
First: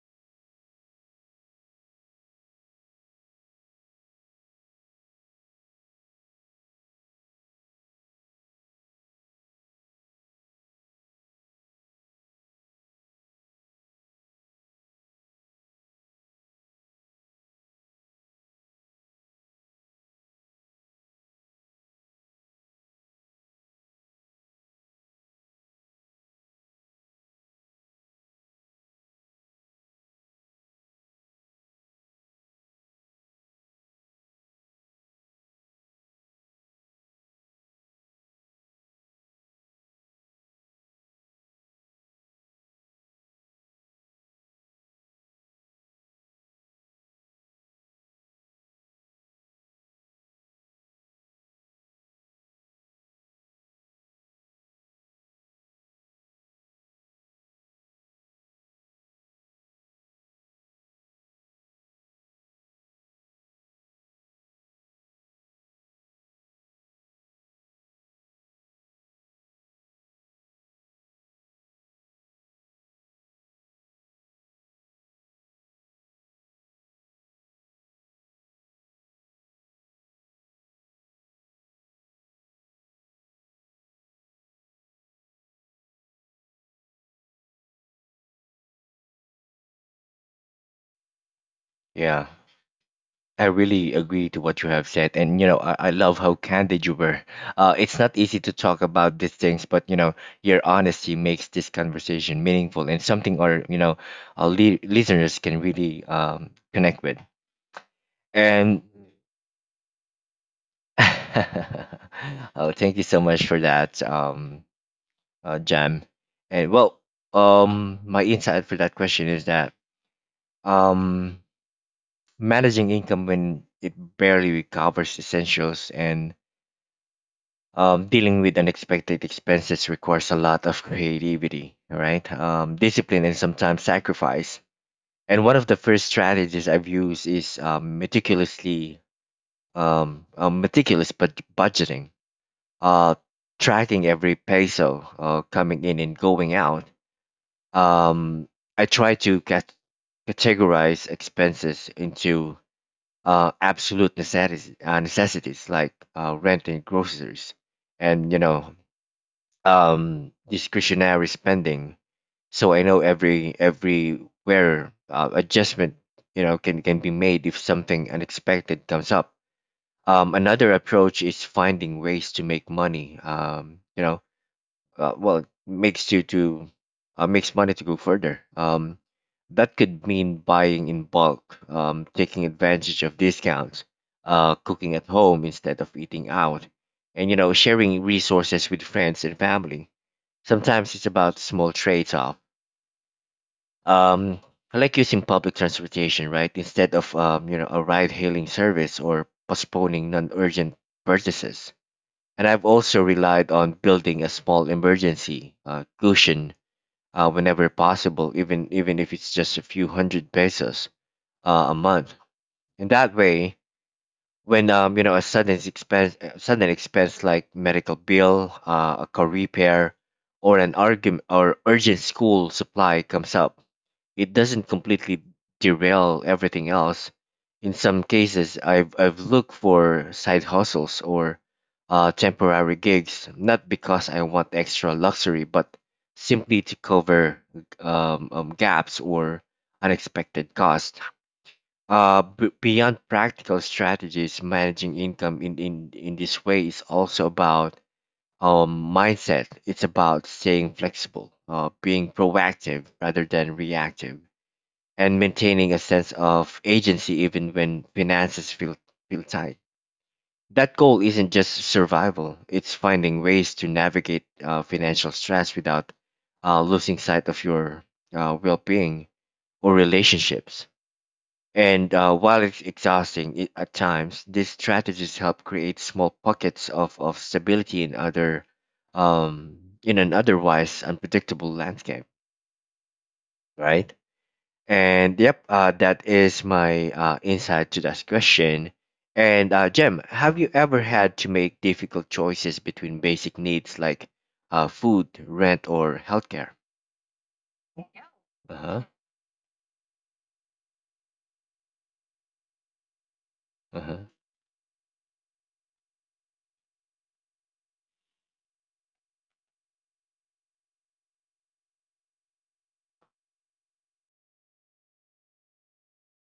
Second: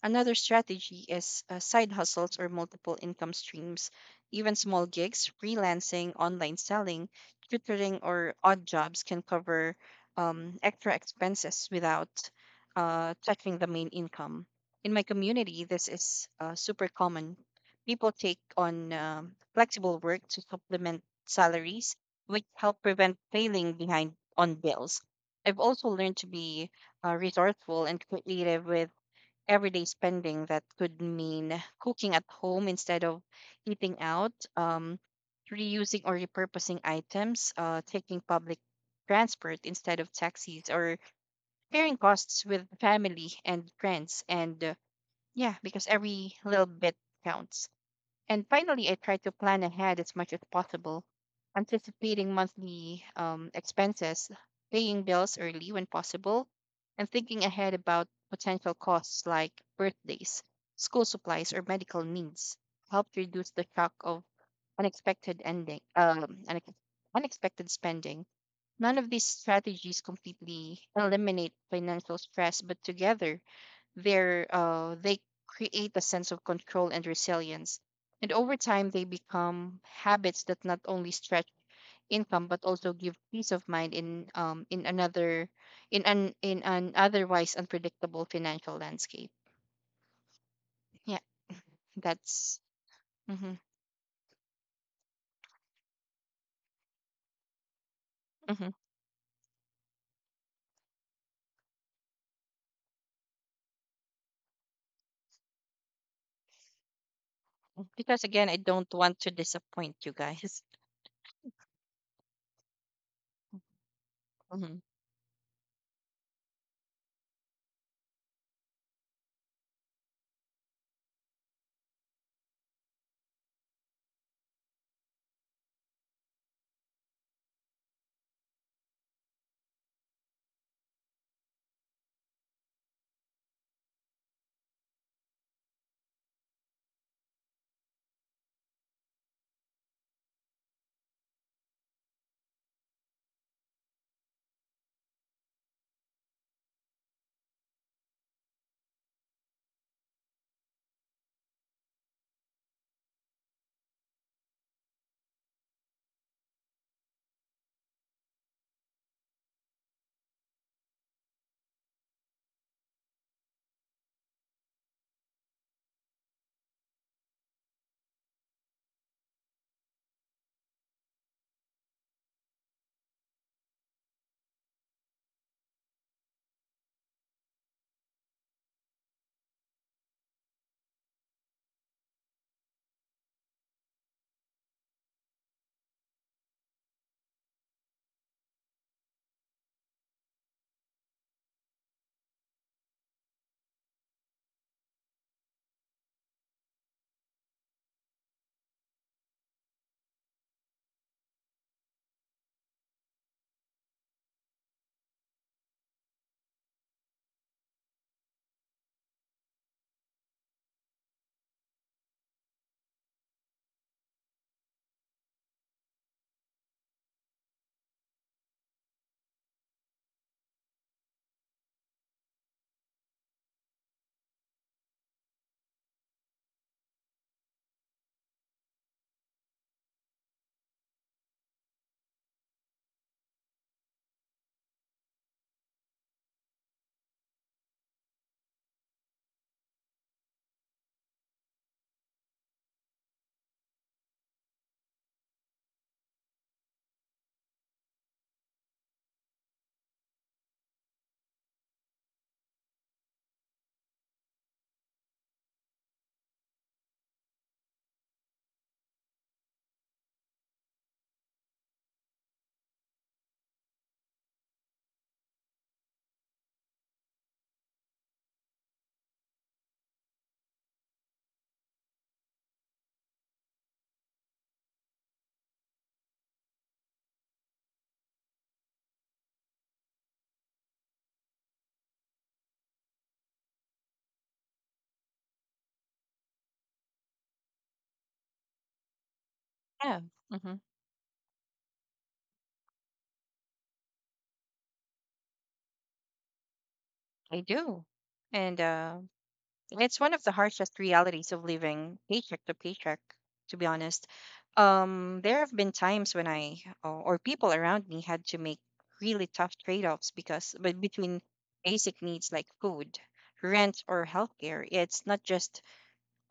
Speaker 2: Another strategy is, side hustles or multiple income streams. Even small gigs, freelancing, online selling, tutoring, or odd jobs can cover, extra expenses without, touching the main income. In my community, this is super common. People take on flexible work to supplement salaries, which help prevent failing behind on bills. I've also learned to be, resourceful and creative with everyday spending. That could mean cooking at home instead of eating out, reusing or repurposing items, taking public transport instead of taxis, or sharing costs with family and friends. And yeah, because every little bit counts. And finally, I try to plan ahead as much as possible. Anticipating monthly, expenses, paying bills early when possible, and thinking ahead about potential costs like birthdays, school supplies, or medical needs helped reduce the shock of unexpected ending, um, unex- unexpected spending. None of these strategies completely eliminate financial stress, but together their they create a sense of control and resilience. And over time they become habits that not only stretch income but also give peace of mind in another in an otherwise unpredictable financial landscape. Yeah,
Speaker 1: Yeah,
Speaker 2: that's.
Speaker 1: I
Speaker 2: Hmm.
Speaker 1: really agree to what you have said, and you know, I love how candid you were. It's not easy to
Speaker 2: Hmm.
Speaker 1: talk about these things, but you know, your honesty makes this conversation meaningful and something our, you know, our listeners can really connect with.
Speaker 2: Because again, I
Speaker 1: And
Speaker 2: don't want to disappoint you guys.
Speaker 1: oh, thank you so much for that,
Speaker 2: Hmm.
Speaker 1: Jam. And well, my insight for that question is that, um, managing income when it barely covers essentials and, dealing with unexpected expenses requires a lot of creativity, all right? Discipline and sometimes sacrifice. And one of the first strategies I've used is meticulously meticulous budgeting, uh, tracking every peso coming in and going out. Um, I try to categorize expenses into necessities like rent and groceries, and, you know, discretionary spending. So I know every everywhere adjustment, you know, can be made if something unexpected comes up. Another approach is finding ways to make money. You know, well, makes you to Makes money to go further. That could mean buying in bulk, taking advantage of discounts, cooking at home instead of eating out, and, you know, sharing resources with friends and family. Sometimes it's about small trade-off. Um, I like using public transportation, right, instead of, you know, a ride-hailing service, or postponing non-urgent purchases. And I've also relied on building a small emergency cushion whenever possible, even if it's just a few hundred pesos a month. In that way, when, you know, a sudden expense like medical bill, a car repair, or an argument, or urgent school supply comes up, it doesn't completely derail everything else. In some cases, I've looked for side hustles or temporary gigs, not because I want extra luxury, but simply to cover gaps or unexpected costs. Beyond practical strategies, managing income in this way is also about mindset. It's about staying flexible, being proactive rather than reactive, and maintaining a sense of agency even when finances feel tight. That goal isn't just survival, it's finding ways to navigate financial stress without losing sight of your well being or relationships. And while it's exhausting at times, these strategies help create small pockets of stability in other, um, in an otherwise unpredictable landscape, right? And yep, that is my insight to that question. And
Speaker 2: Yeah,
Speaker 1: Jem, have you
Speaker 2: hmm.
Speaker 1: ever had to make difficult choices between basic needs like food, rent, or healthcare?
Speaker 2: I do.
Speaker 1: Uh
Speaker 2: And
Speaker 1: huh.
Speaker 2: uh. It's one of the harshest realities of living paycheck to paycheck, to be
Speaker 1: Uh
Speaker 2: honest.
Speaker 1: huh.
Speaker 2: There have been times when I or people around me had to make really tough trade-offs because but between basic needs like food, rent, or healthcare. It's not just,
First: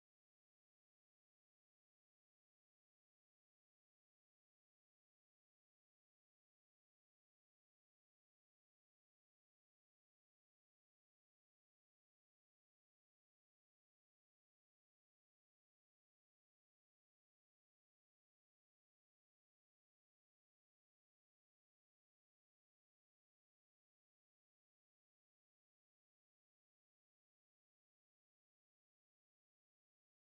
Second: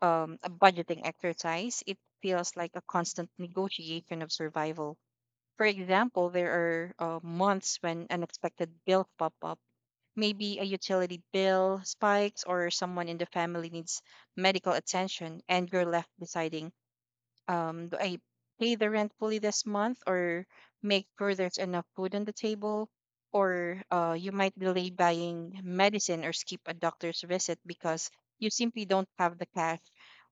Speaker 2: a budgeting exercise. It feels like a constant negotiation of survival. For example, there are, months when unexpected bills pop up. Maybe a utility bill spikes or someone in the family needs medical attention, and you're left deciding, do I pay the rent fully this month or make sure there's enough food on the table? Or you might delay buying medicine or skip a doctor's visit because you simply don't have the cash,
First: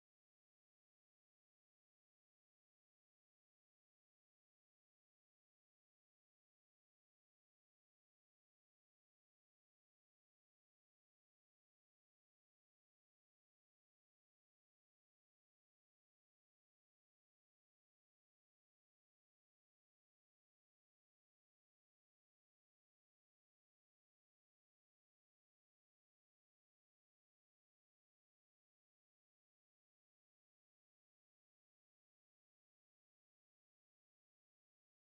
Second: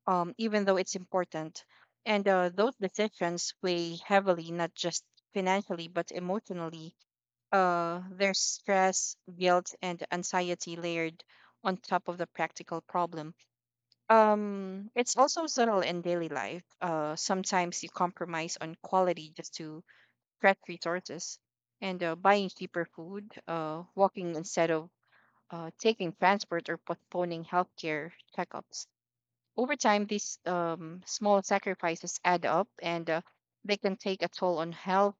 Speaker 2: even though it's important. And those decisions weigh heavily, not just financially, but emotionally. There's stress, guilt, and anxiety layered on top of the practical problem. It's also subtle in daily life. Sometimes you compromise on quality just to stretch resources, and buying cheaper food, walking instead of, taking transport, or postponing healthcare checkups. Over time, these, small sacrifices add up, and, they can take a toll on health,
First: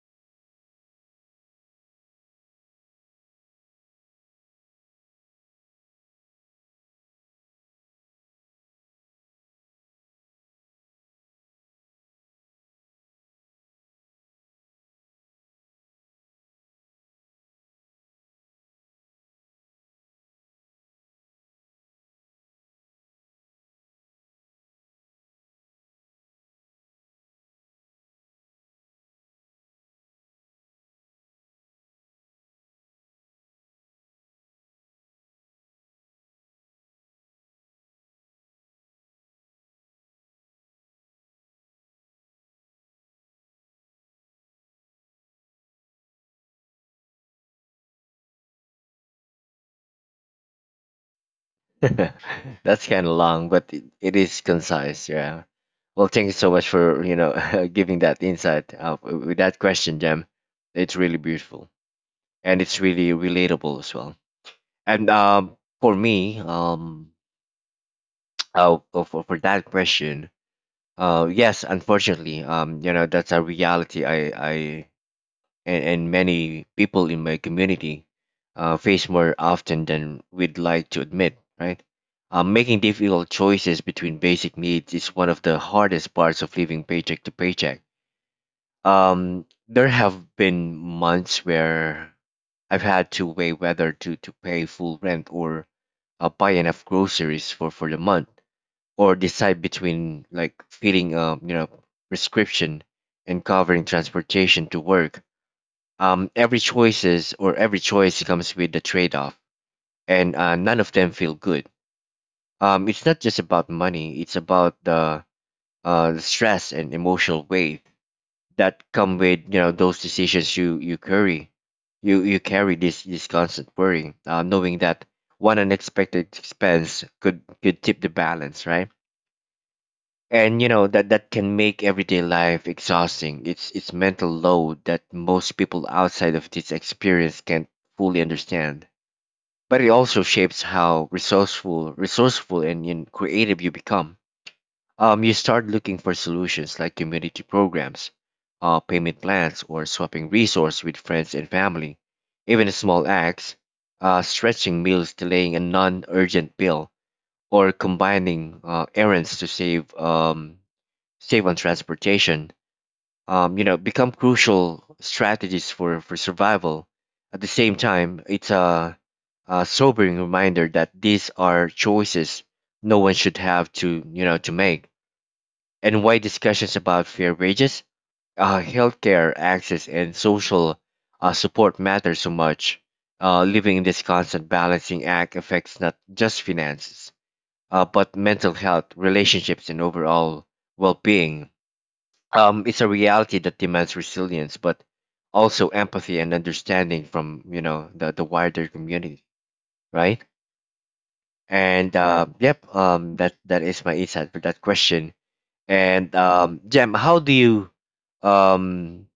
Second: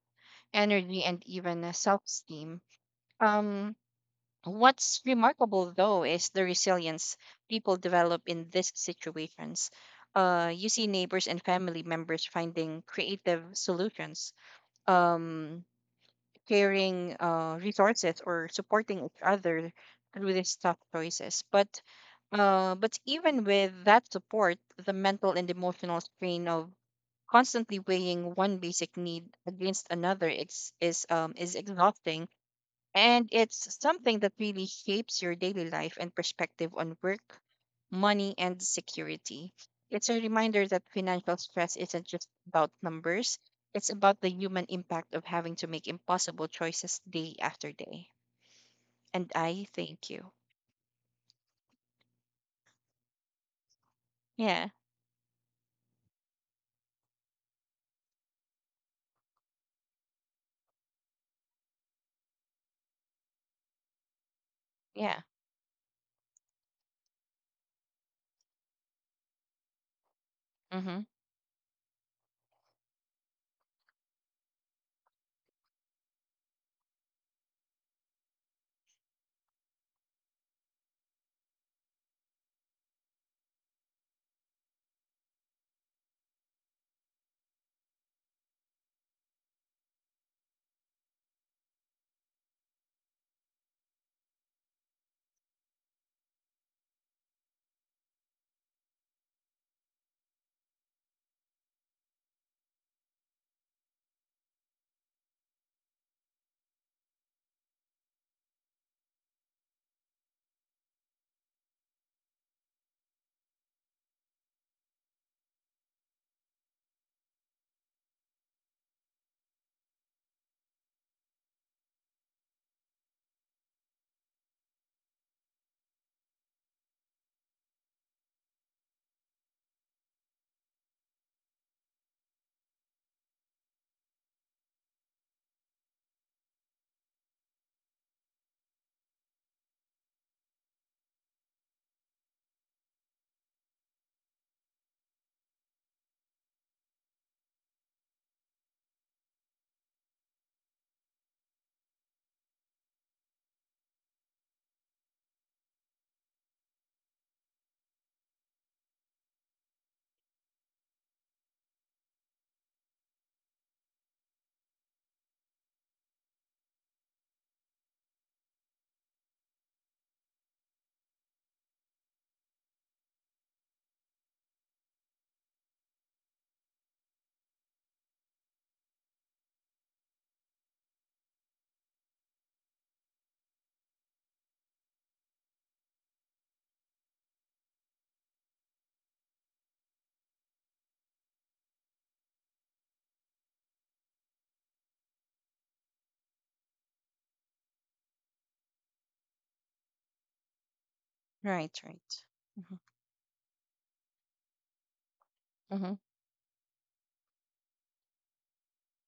Speaker 2: energy, and even, self-esteem. Um, What's remarkable though is the resilience people develop in these situations. You see neighbors and family members finding creative solutions, um, sharing, resources, or supporting each other through these tough choices. But, even with that support, the mental and emotional strain of constantly weighing one basic need against another is exhausting, and it's something that really shapes your daily life and perspective on work, money, and security. It's a reminder that financial stress isn't just about numbers, it's about the human impact of having to make impossible choices day after day. And I thank you.
Speaker 1: That's kind of long, but it is
Speaker 2: Yeah,
Speaker 1: concise. Yeah. Well, thank you so much for, you know, giving that insight with that question, Jem. It's really beautiful and it's really relatable as well. And
Speaker 2: yeah.
Speaker 1: for me, for that question,
Speaker 2: Mm-hmm.
Speaker 1: yes, unfortunately, you know, that's a reality I and many people in my community face more often than we'd like to admit, right? Making difficult choices between basic needs is one of the hardest parts of living paycheck to paycheck. There have been months where I've had to weigh whether to pay full rent or buy enough groceries for the month, or decide between like feeding, um, you know, prescription and covering transportation to work. Every choice comes with a trade-off, and none of them feel good. It's not just about money; it's about the, the stress and emotional weight that come with, you know, those decisions you carry. You carry this constant worry, knowing that one unexpected expense could tip the balance, right? And you know that that can make everyday life exhausting. It's mental load that most people outside of this experience can't fully understand, but it also shapes how resourceful and, you know, creative you become. You start looking for solutions like community programs, payment plans, or swapping resources with friends and family. Even small acts, stretching meals, delaying a non-urgent bill, or combining errands to save, save on transportation, you know, become crucial strategies for survival. At the same time, a sobering reminder that these are choices no one should have to, you know, to make. And why discussions about fair wages, healthcare access, and social support matter so much. Living in this constant balancing act affects not just finances, but mental health, relationships, and overall well-being. It's a reality that demands resilience, but also empathy and understanding from, you know, the wider community, right?
Speaker 2: Right,
Speaker 1: And
Speaker 2: right.
Speaker 1: yep,
Speaker 2: Mm-hmm.
Speaker 1: that is my insight for that question.
Speaker 2: Mm-hmm.
Speaker 1: And Jem, how do you, um,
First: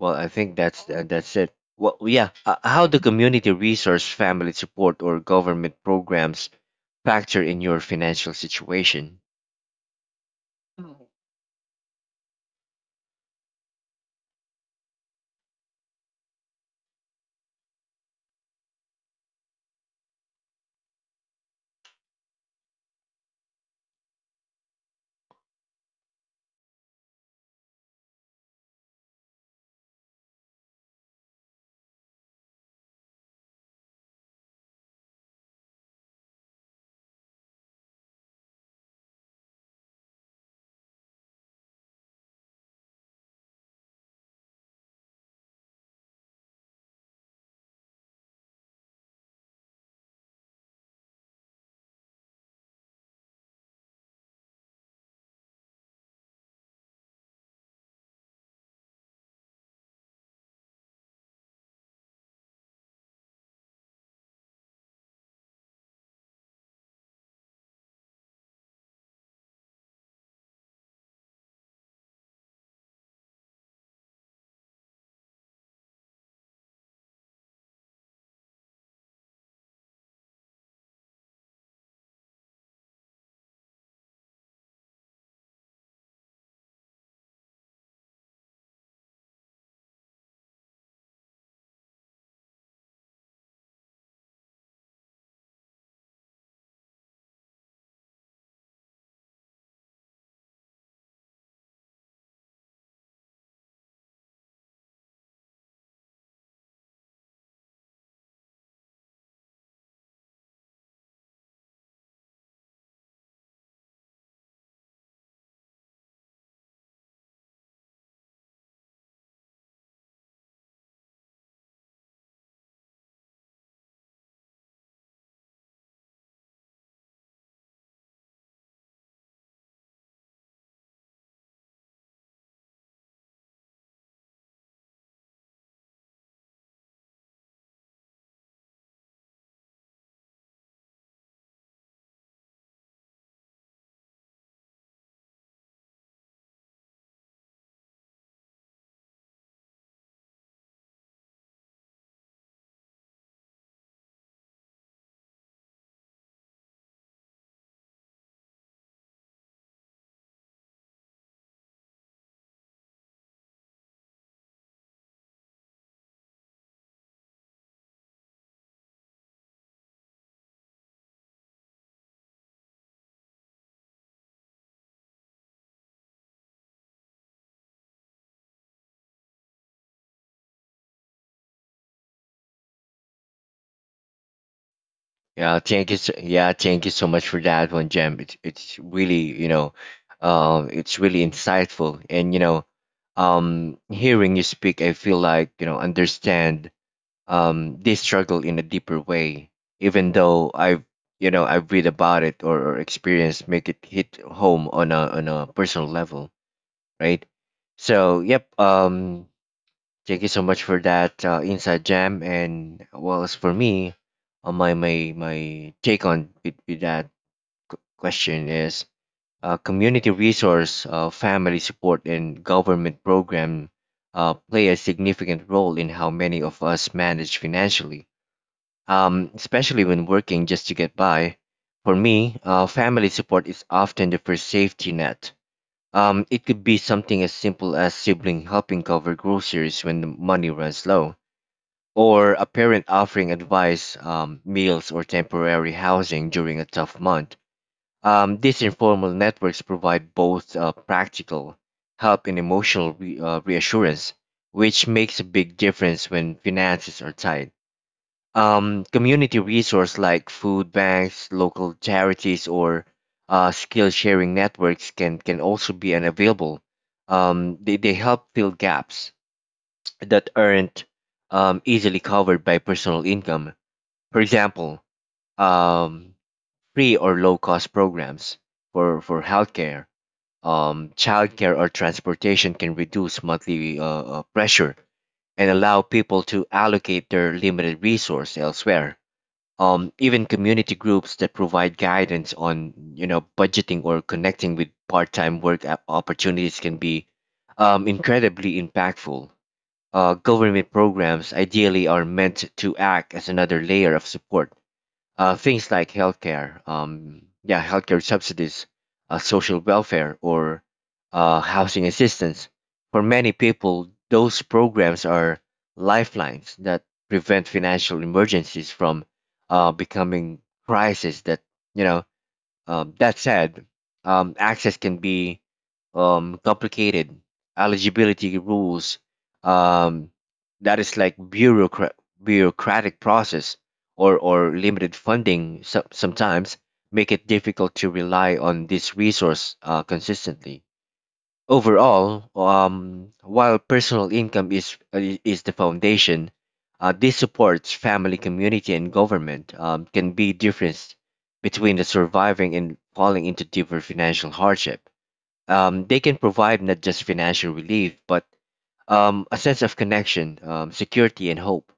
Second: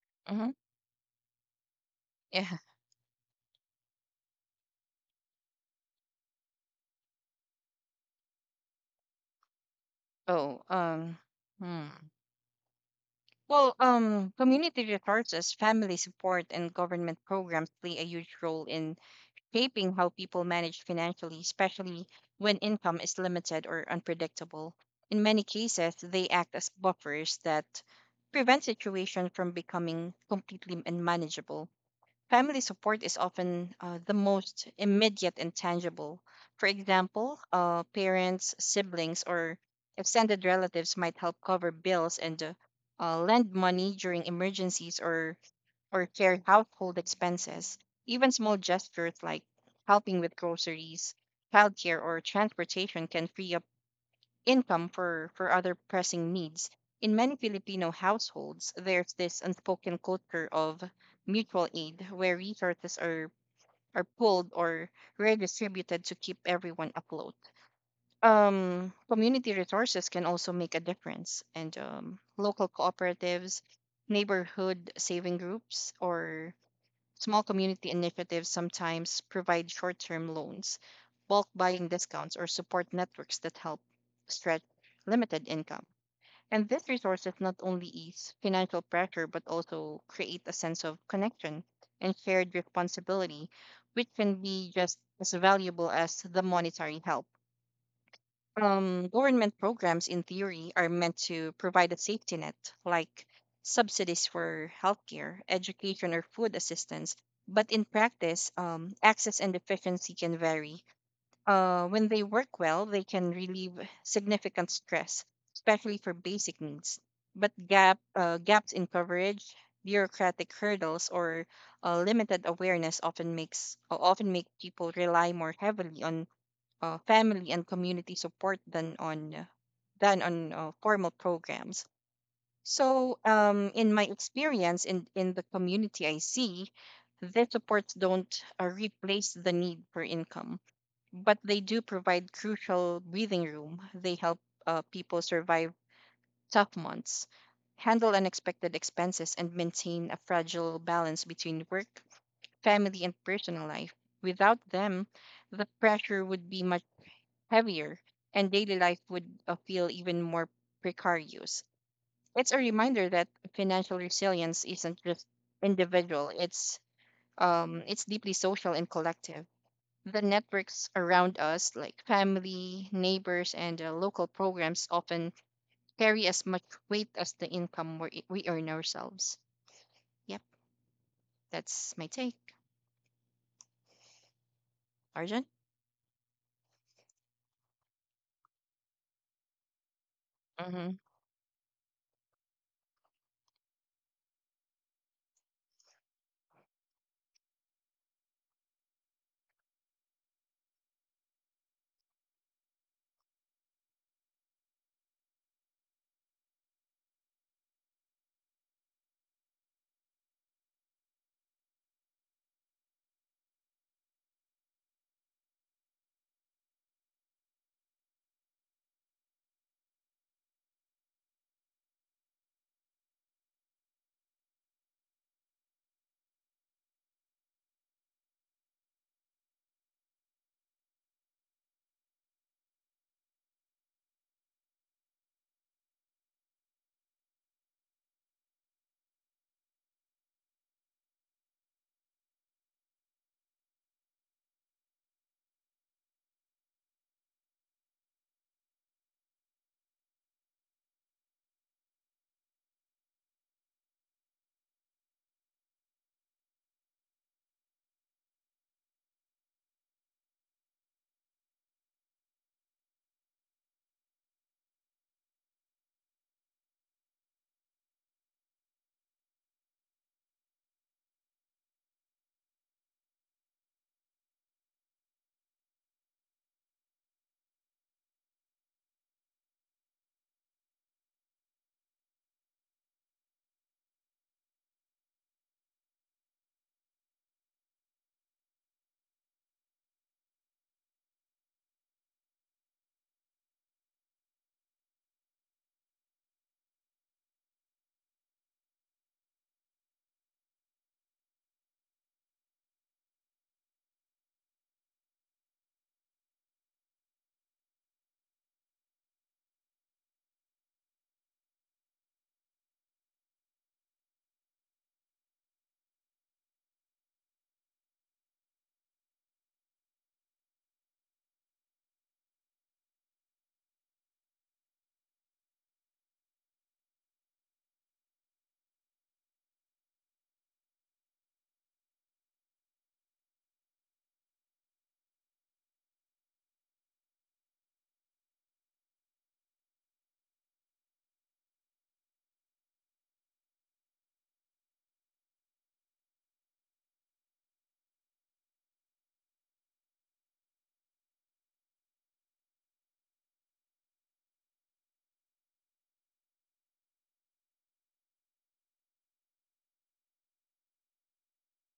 Speaker 1: well, I
Speaker 2: Mm-hmm.
Speaker 1: think that's it. Well, yeah,
Speaker 2: Yeah.
Speaker 1: how do community resource, family support, or government programs factor in your financial situation?
Speaker 2: Oh, um, hmm. Community resources, family support, and government programs play a huge role in shaping how people manage financially, especially when income is limited or unpredictable. In many cases, they act as buffers that prevent situations from becoming completely unmanageable. Family support is often, the most immediate and tangible. For example, parents, siblings, or extended relatives might help cover bills and, lend money during emergencies or share household expenses. Even small gestures like helping with groceries, childcare, or transportation can free up income for other pressing needs. In many Filipino households, there's this unspoken culture of mutual aid where resources are pulled or redistributed to keep everyone afloat. Community resources can also make a difference, and, local cooperatives, neighborhood saving groups, or small community initiatives sometimes provide short term loans, bulk buying discounts, or support networks that help stretch limited income. And these resources not only ease financial pressure but also create a sense of connection and shared responsibility, which can be just as valuable as the monetary help. Government programs, in theory, are meant to provide a safety net, like subsidies for healthcare, education, or food assistance. But in practice, access and efficiency can vary. When they work well, they can relieve significant stress, especially for basic needs. But gaps in coverage, bureaucratic hurdles, or, limited awareness often make people rely more heavily on, family and community support than on formal programs. So, in my experience in the community I see, the supports don't, replace the need for income, but they do provide crucial breathing room. They help, people survive tough months, handle unexpected expenses, and maintain a fragile balance between work, family, and personal life. Without them, the pressure would be much heavier, and daily life would, feel even more precarious. It's a reminder that financial resilience isn't just individual; it's, it's deeply social and collective. The networks around us, like family, neighbors, and local programs, often carry as much weight as the income we earn ourselves. Yep, that's my take, Arjun.
Speaker 1: Yeah, thank you. So, yeah, thank you so much for that one, Jem. It's really, you know,
Speaker 2: Mm-hmm.
Speaker 1: it's really insightful, and, you know, hearing you speak, I feel like, you know, understand this struggle in a deeper way, even though I've, you know, I've read about it, or experienced, make it hit home on a, on a personal level, right? So yep, thank you so much for that inside jam. And well, as for me, my take on with that question is, community resource, family support, and government program play a significant role in how many of us manage financially, especially when working just to get by. For me, family support is often the first safety net. It could be something as simple as sibling helping cover groceries when the money runs low, or a parent offering advice, meals, or temporary housing during a tough month. These informal networks provide both practical help and emotional reassurance, which makes a big difference when finances are tight. Community resources like food banks, local charities, or skill sharing networks can also be unavailable. They help fill gaps that aren't easily covered by personal income. For example, um, free or low cost programs for healthcare, childcare, or transportation can reduce monthly pressure and allow people to allocate their limited resource elsewhere. Even community groups that provide guidance on, you know, budgeting or connecting with part-time work opportunities can be incredibly impactful. Government programs ideally are meant to act as another layer of support. Things like healthcare, yeah, healthcare subsidies, social welfare, or housing assistance. For many people, those programs are lifelines that prevent financial emergencies from becoming crises that, you know, that said, access can be complicated. Eligibility rules, um, that is like bureaucratic process, or limited funding sometimes make it difficult to rely on this resource consistently. Overall, while personal income is, is the foundation, this supports family, community, and government, can be difference between the surviving and falling into deeper financial hardship. They can provide not just financial relief, but a sense of connection, security, and hope.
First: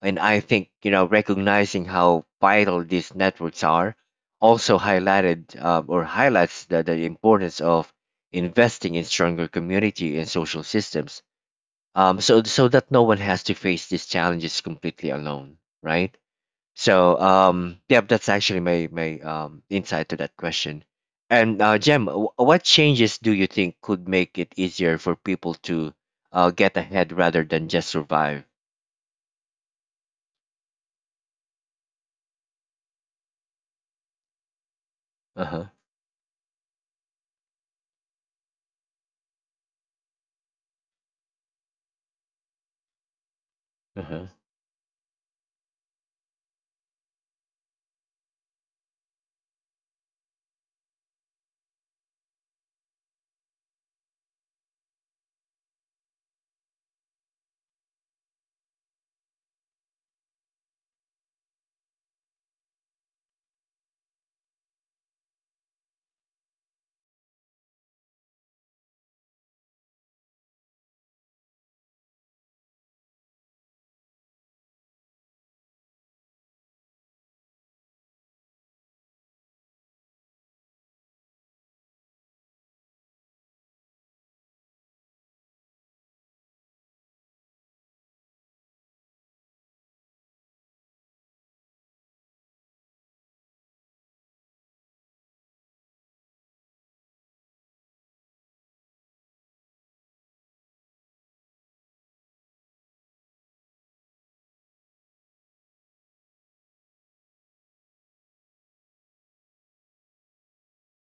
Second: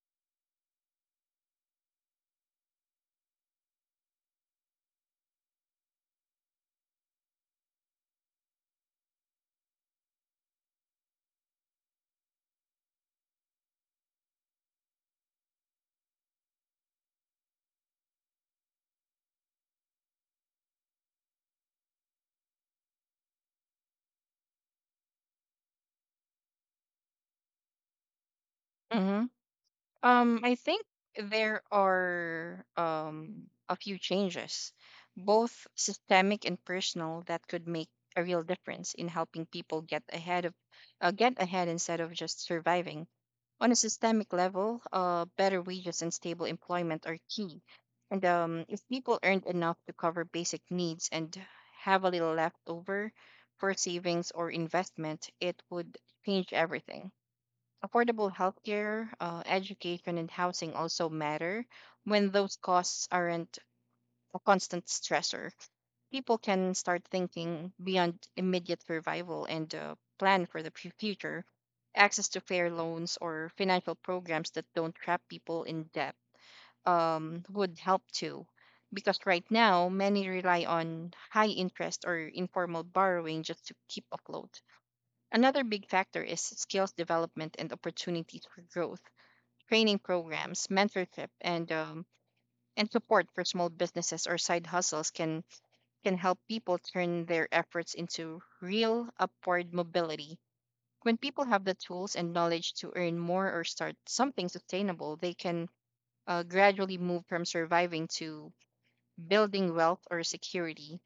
Speaker 1: And I think, you know, recognizing how vital these networks are also highlighted, or highlights the importance of investing in stronger community and social systems. So so that no one has to face these challenges completely alone, right? So yeah, that's actually my my insight to that question. And Jem, what changes do you think could make it easier for people to get ahead rather than just survive?
Speaker 2: Mm-hmm. I think there are a few changes,
Speaker 1: Uh
Speaker 2: both
Speaker 1: huh.
Speaker 2: systemic and personal, that could make a real difference in helping people get ahead instead of just surviving. On a
Speaker 1: Uh huh.
Speaker 2: systemic level, better wages and stable employment are key. And if people earned enough to cover basic needs and have a little left over for savings or investment, it would change everything. Affordable healthcare, education, and housing also matter when those costs aren't a constant stressor. People can start thinking beyond immediate survival and plan for the future. Access to fair loans or financial programs that don't trap people in debt would help too. Because right now, many rely on high interest or informal borrowing just to keep afloat. Another big factor is skills development and opportunities for growth. Training programs, mentorship, and support for small businesses or side hustles can help people turn their efforts into real upward mobility. When people have the tools and knowledge to earn more or start something sustainable, they can gradually move from surviving to building wealth or security.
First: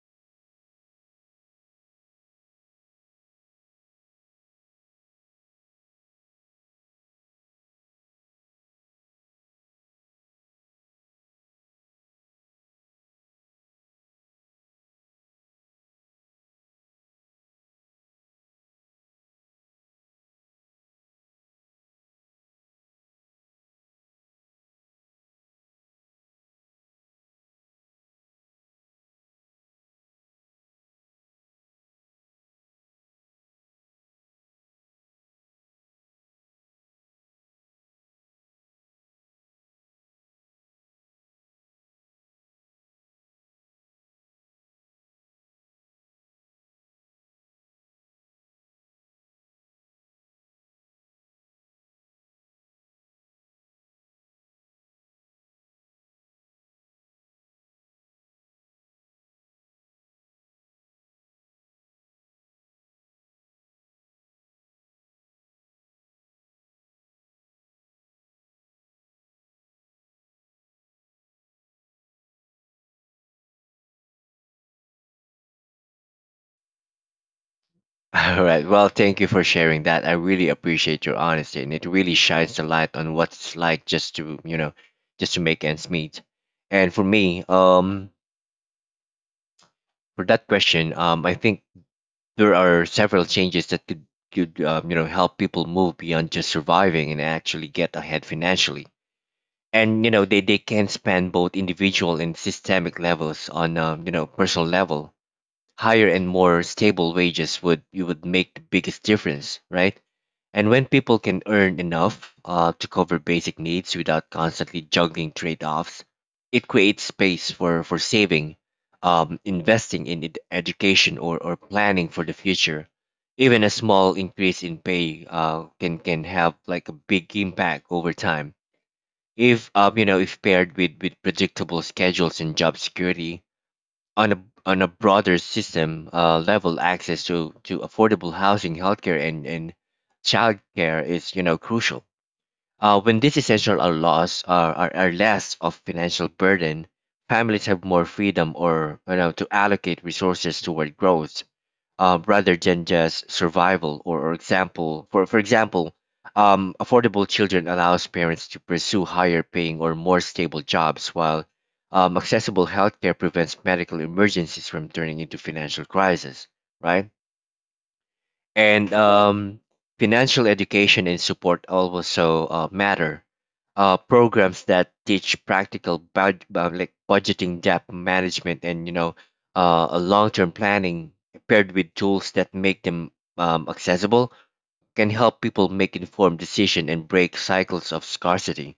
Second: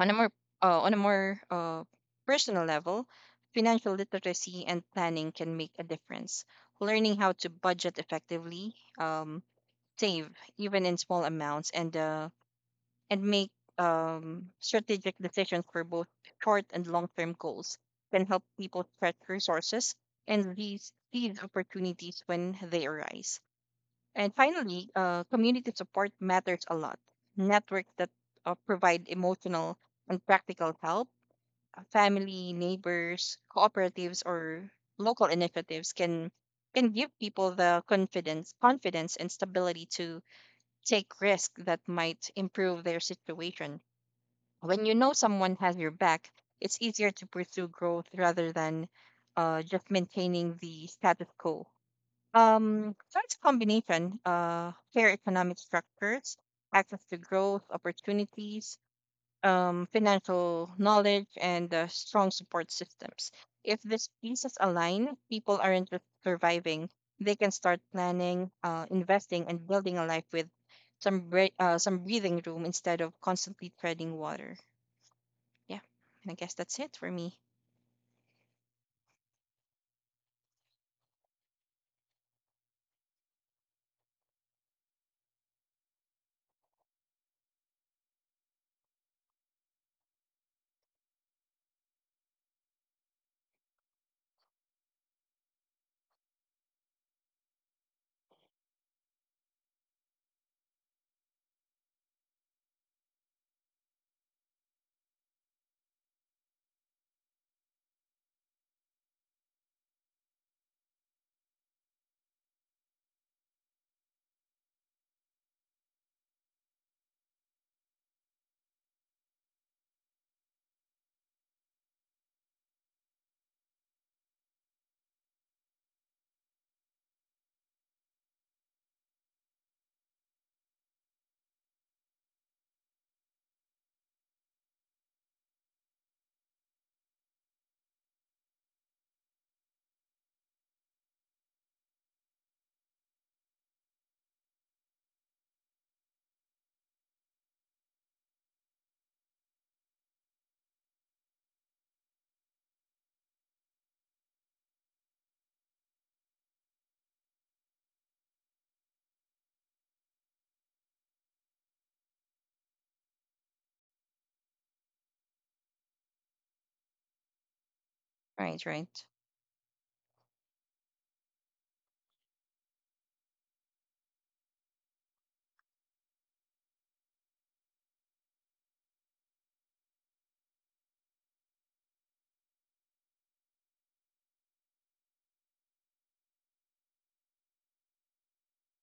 Speaker 2: On a more on a more personal level, financial literacy and planning can make a difference. Learning how to budget effectively, um, save even in small amounts and make strategic decisions for both short and long term goals can help people stretch resources and these opportunities when they arise. And finally, community support matters a lot. Networks that provide emotional and practical help, family, neighbors, cooperatives, or local initiatives can give people the confidence and stability to take risks that might improve their situation. When you know someone has your back, it's easier to pursue growth rather than just maintaining the status quo. So it's a combination, fair economic structures, access to growth opportunities, financial knowledge and strong support systems. If these pieces align, people aren't just surviving; they can start planning, investing, and building a life with some breathing room instead of constantly treading water. Yeah, and I guess that's it for me.
Speaker 1: All right. Well, thank you for sharing that. I really appreciate your honesty, and it really shines the light on what it's like just to, you know, just to make ends meet. And for me, for that question, I think there are several changes that could you know help people move beyond just surviving and actually get ahead financially. And you know they can span both individual and systemic levels. On, you know, personal level, higher and more stable wages would you would make the biggest difference, right? And when people can earn enough to cover basic needs without constantly juggling trade offs, it creates space for saving, investing in education, or planning for the future. Even a small increase in pay can have like a big impact over time. If you know if paired with predictable schedules and job security, on a on a broader system level, access to affordable housing, healthcare, and childcare is crucial. When these essential are lost, are less of financial burden, families have more freedom or to allocate resources toward growth rather than just survival or example for example. Affordable children allows parents to pursue higher paying or more stable jobs while accessible healthcare prevents medical emergencies from turning into financial crisis, right.
Speaker 2: Right,
Speaker 1: and
Speaker 2: right.
Speaker 1: Financial education and support also matter. Programs that teach practical like budgeting, debt management, and a long-term planning paired with tools that make them accessible can help people make informed decision and break cycles of scarcity.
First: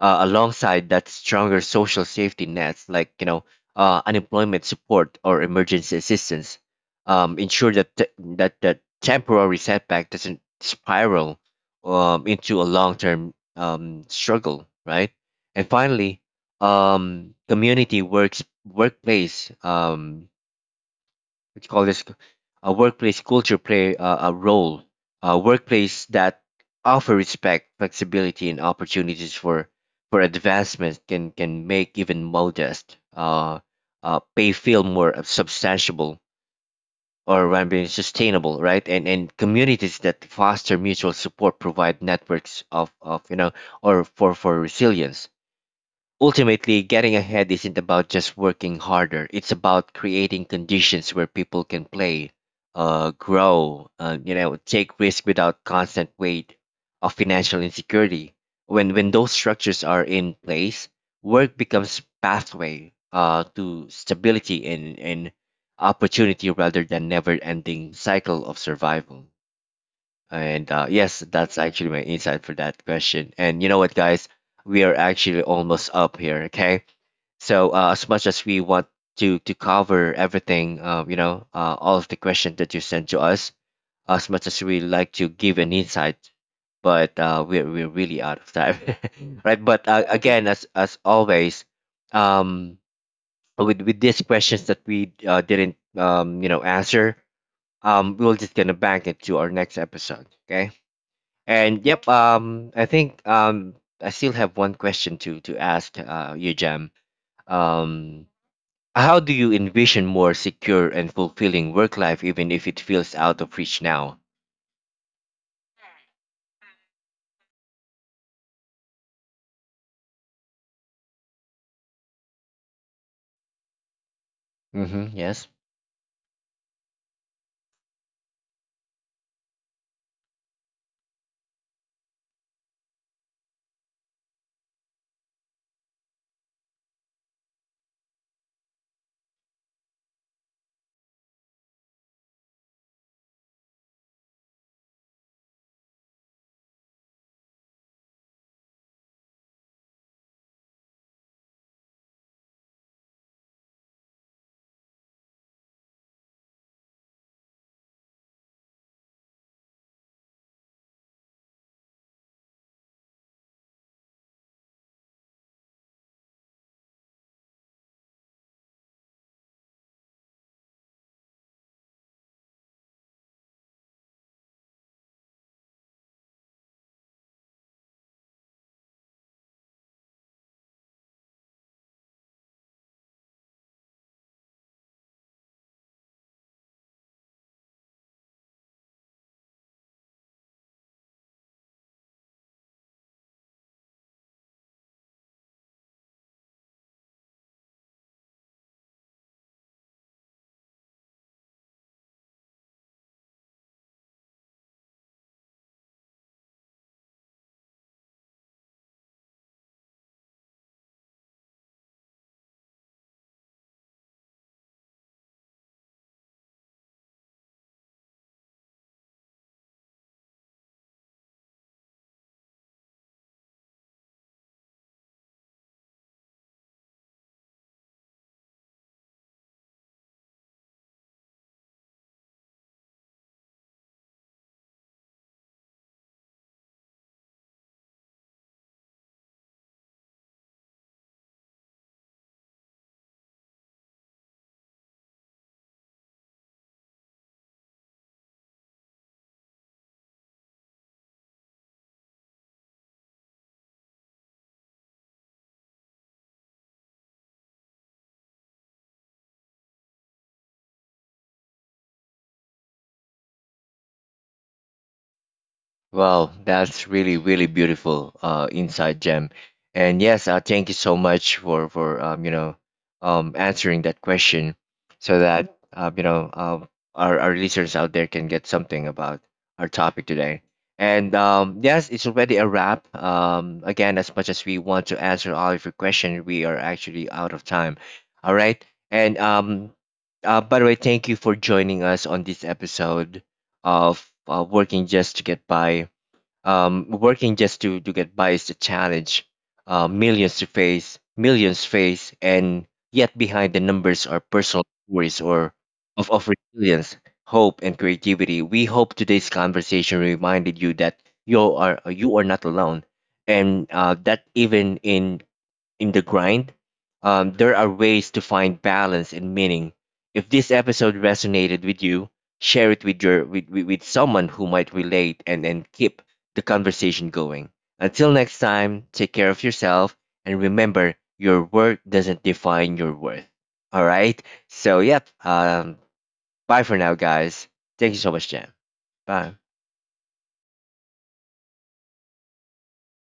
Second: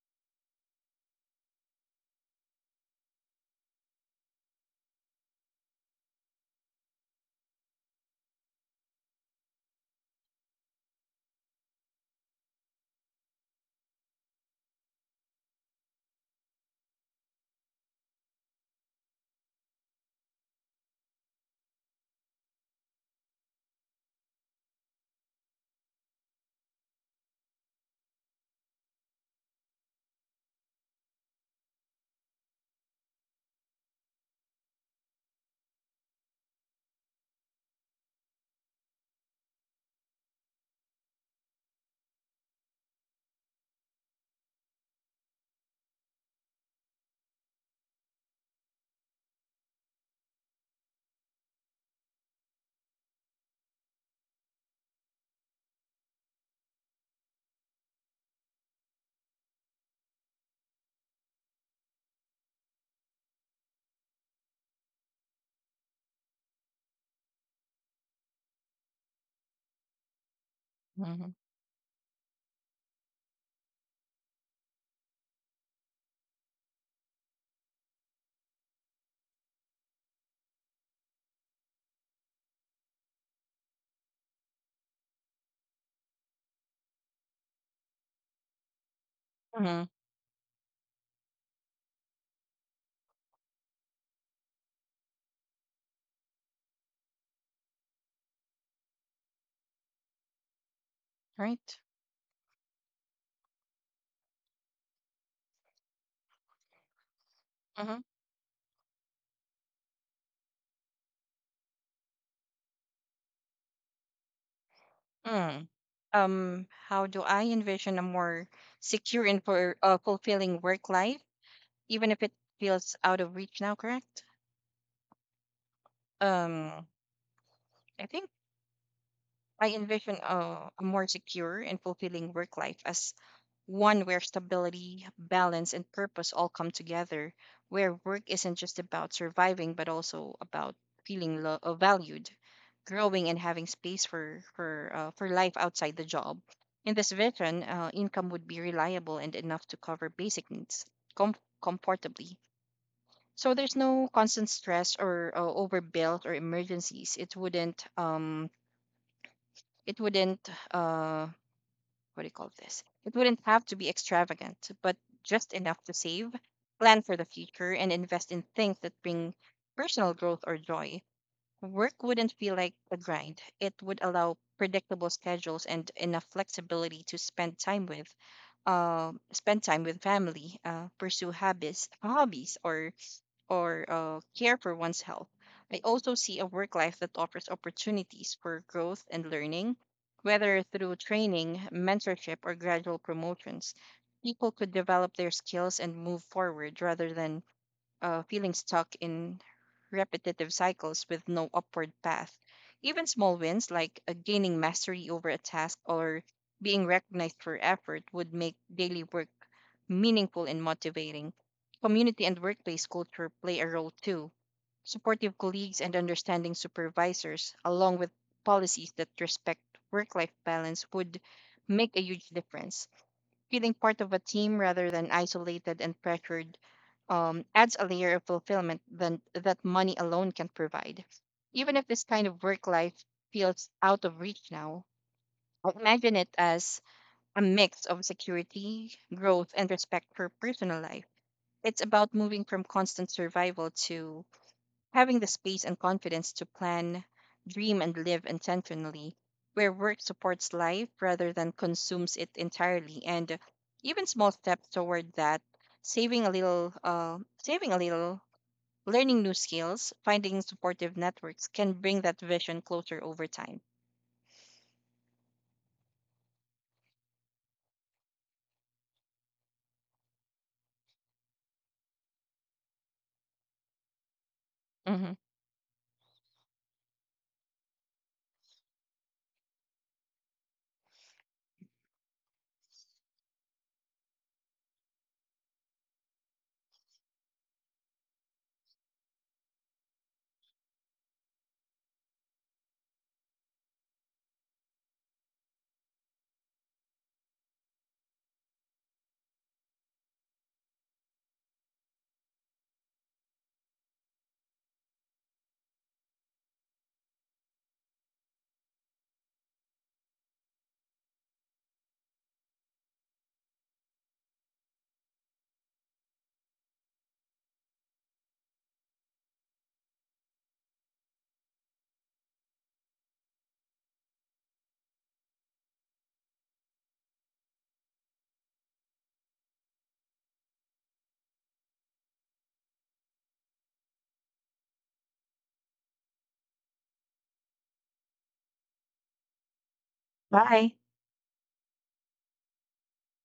Speaker 1: Alongside that, stronger social safety nets like unemployment support or emergency assistance ensure that that temporary setback doesn't spiral into a long-term struggle, right. And finally um, community works workplace what you call this workplace culture play a role. A workplace that offer respect, flexibility, and opportunities for advancement can make even modest pay feel more substantiable, or rather sustainable, right. And communities that foster mutual support provide networks of you know or for resilience. Ultimately, getting ahead isn't about just working harder. It's about creating conditions where people can play, grow, take risk without constant weight of financial insecurity. When those structures are in place, work becomes pathway to stability and opportunity rather than never-ending cycle of survival. And yes,
Speaker 2: Mm-hmm.
Speaker 1: that's actually my insight for that question. And you know what, guys? We are actually almost up here, okay? So as much as we want to cover everything, all of the questions that you sent to us, as much as we like to give an insight, but we're really out of time, right?
Speaker 2: Hmm.
Speaker 1: But again, as always, um, with these questions that we didn't answer, we're just gonna bank it to our next episode, okay?
Speaker 2: Right.
Speaker 1: And yep, I think I still have one question to ask you, Jam.
Speaker 2: Mm-hmm.
Speaker 1: Um, how do you envision more secure and fulfilling work life even if it feels out of reach now?
Speaker 2: Mm. How do I envision a more secure and for fulfilling work life, even if it feels out of reach now? Correct.
Speaker 1: Hmm, yes.
Speaker 2: Um, I think I envision a more secure and fulfilling work life as one where stability, balance, and purpose all come together, where work isn't just about surviving, but also about feeling valued, growing, and having space for life outside the job. In this vision, income would be reliable and enough to cover basic needs com- comfortably. So there's no constant stress or overbuilt or emergencies. It wouldn't uh what do you call this it wouldn't have to be extravagant, but just enough to save, plan for the future, and invest in things that bring personal growth or joy. Work wouldn't feel like a grind. It would allow predictable schedules and enough flexibility to spend time with family, pursue hobbies or care for one's health. I also see a work life that offers opportunities for growth and learning, whether through training, mentorship, or gradual promotions. People could develop their skills and move forward rather than feeling stuck in repetitive cycles with no upward path. Even small wins like gaining mastery over a task or being recognized for effort would make daily work meaningful and motivating. Community and workplace culture play a role too. Supportive colleagues and understanding supervisors, along with policies that respect work life balance, would make a huge difference. Feeling part of a team rather than isolated and pressured adds a layer of fulfillment that money alone can provide. Even if this kind of work life feels out of reach now, I imagine it as a mix of security, growth, and respect for personal life. It's about moving from constant survival to having the space and confidence to plan, dream, and live intentionally, where work supports life rather than consumes it entirely, and even small steps toward that, saving a little, learning new skills, finding supportive networks can bring that vision closer over time.
Speaker 1: Well, that's really, really beautiful inside gem. And yes, thank you so much for answering that question,
Speaker 2: Hmm.
Speaker 1: so that our listeners out there can get something about our topic today. And yes, it's already a wrap. Again, as much as we want to answer all of your questions, we are actually out of time. All right. And by the way, thank you for joining us on this episode of Working Just to Get By. Working just to get by is the challenge millions face, and yet behind the numbers are personal stories or of resilience, hope, and creativity. We hope today's conversation reminded you that you are not alone, and that even in the grind, there are ways to find balance and meaning. If this episode resonated with you, share it with your with someone who might relate, and keep the conversation going. Until next time, take care of yourself and remember your work doesn't define your worth. All right. So yep. Bye for now, guys. Thank you so much, Jam. Bye.
Speaker 2: Bye.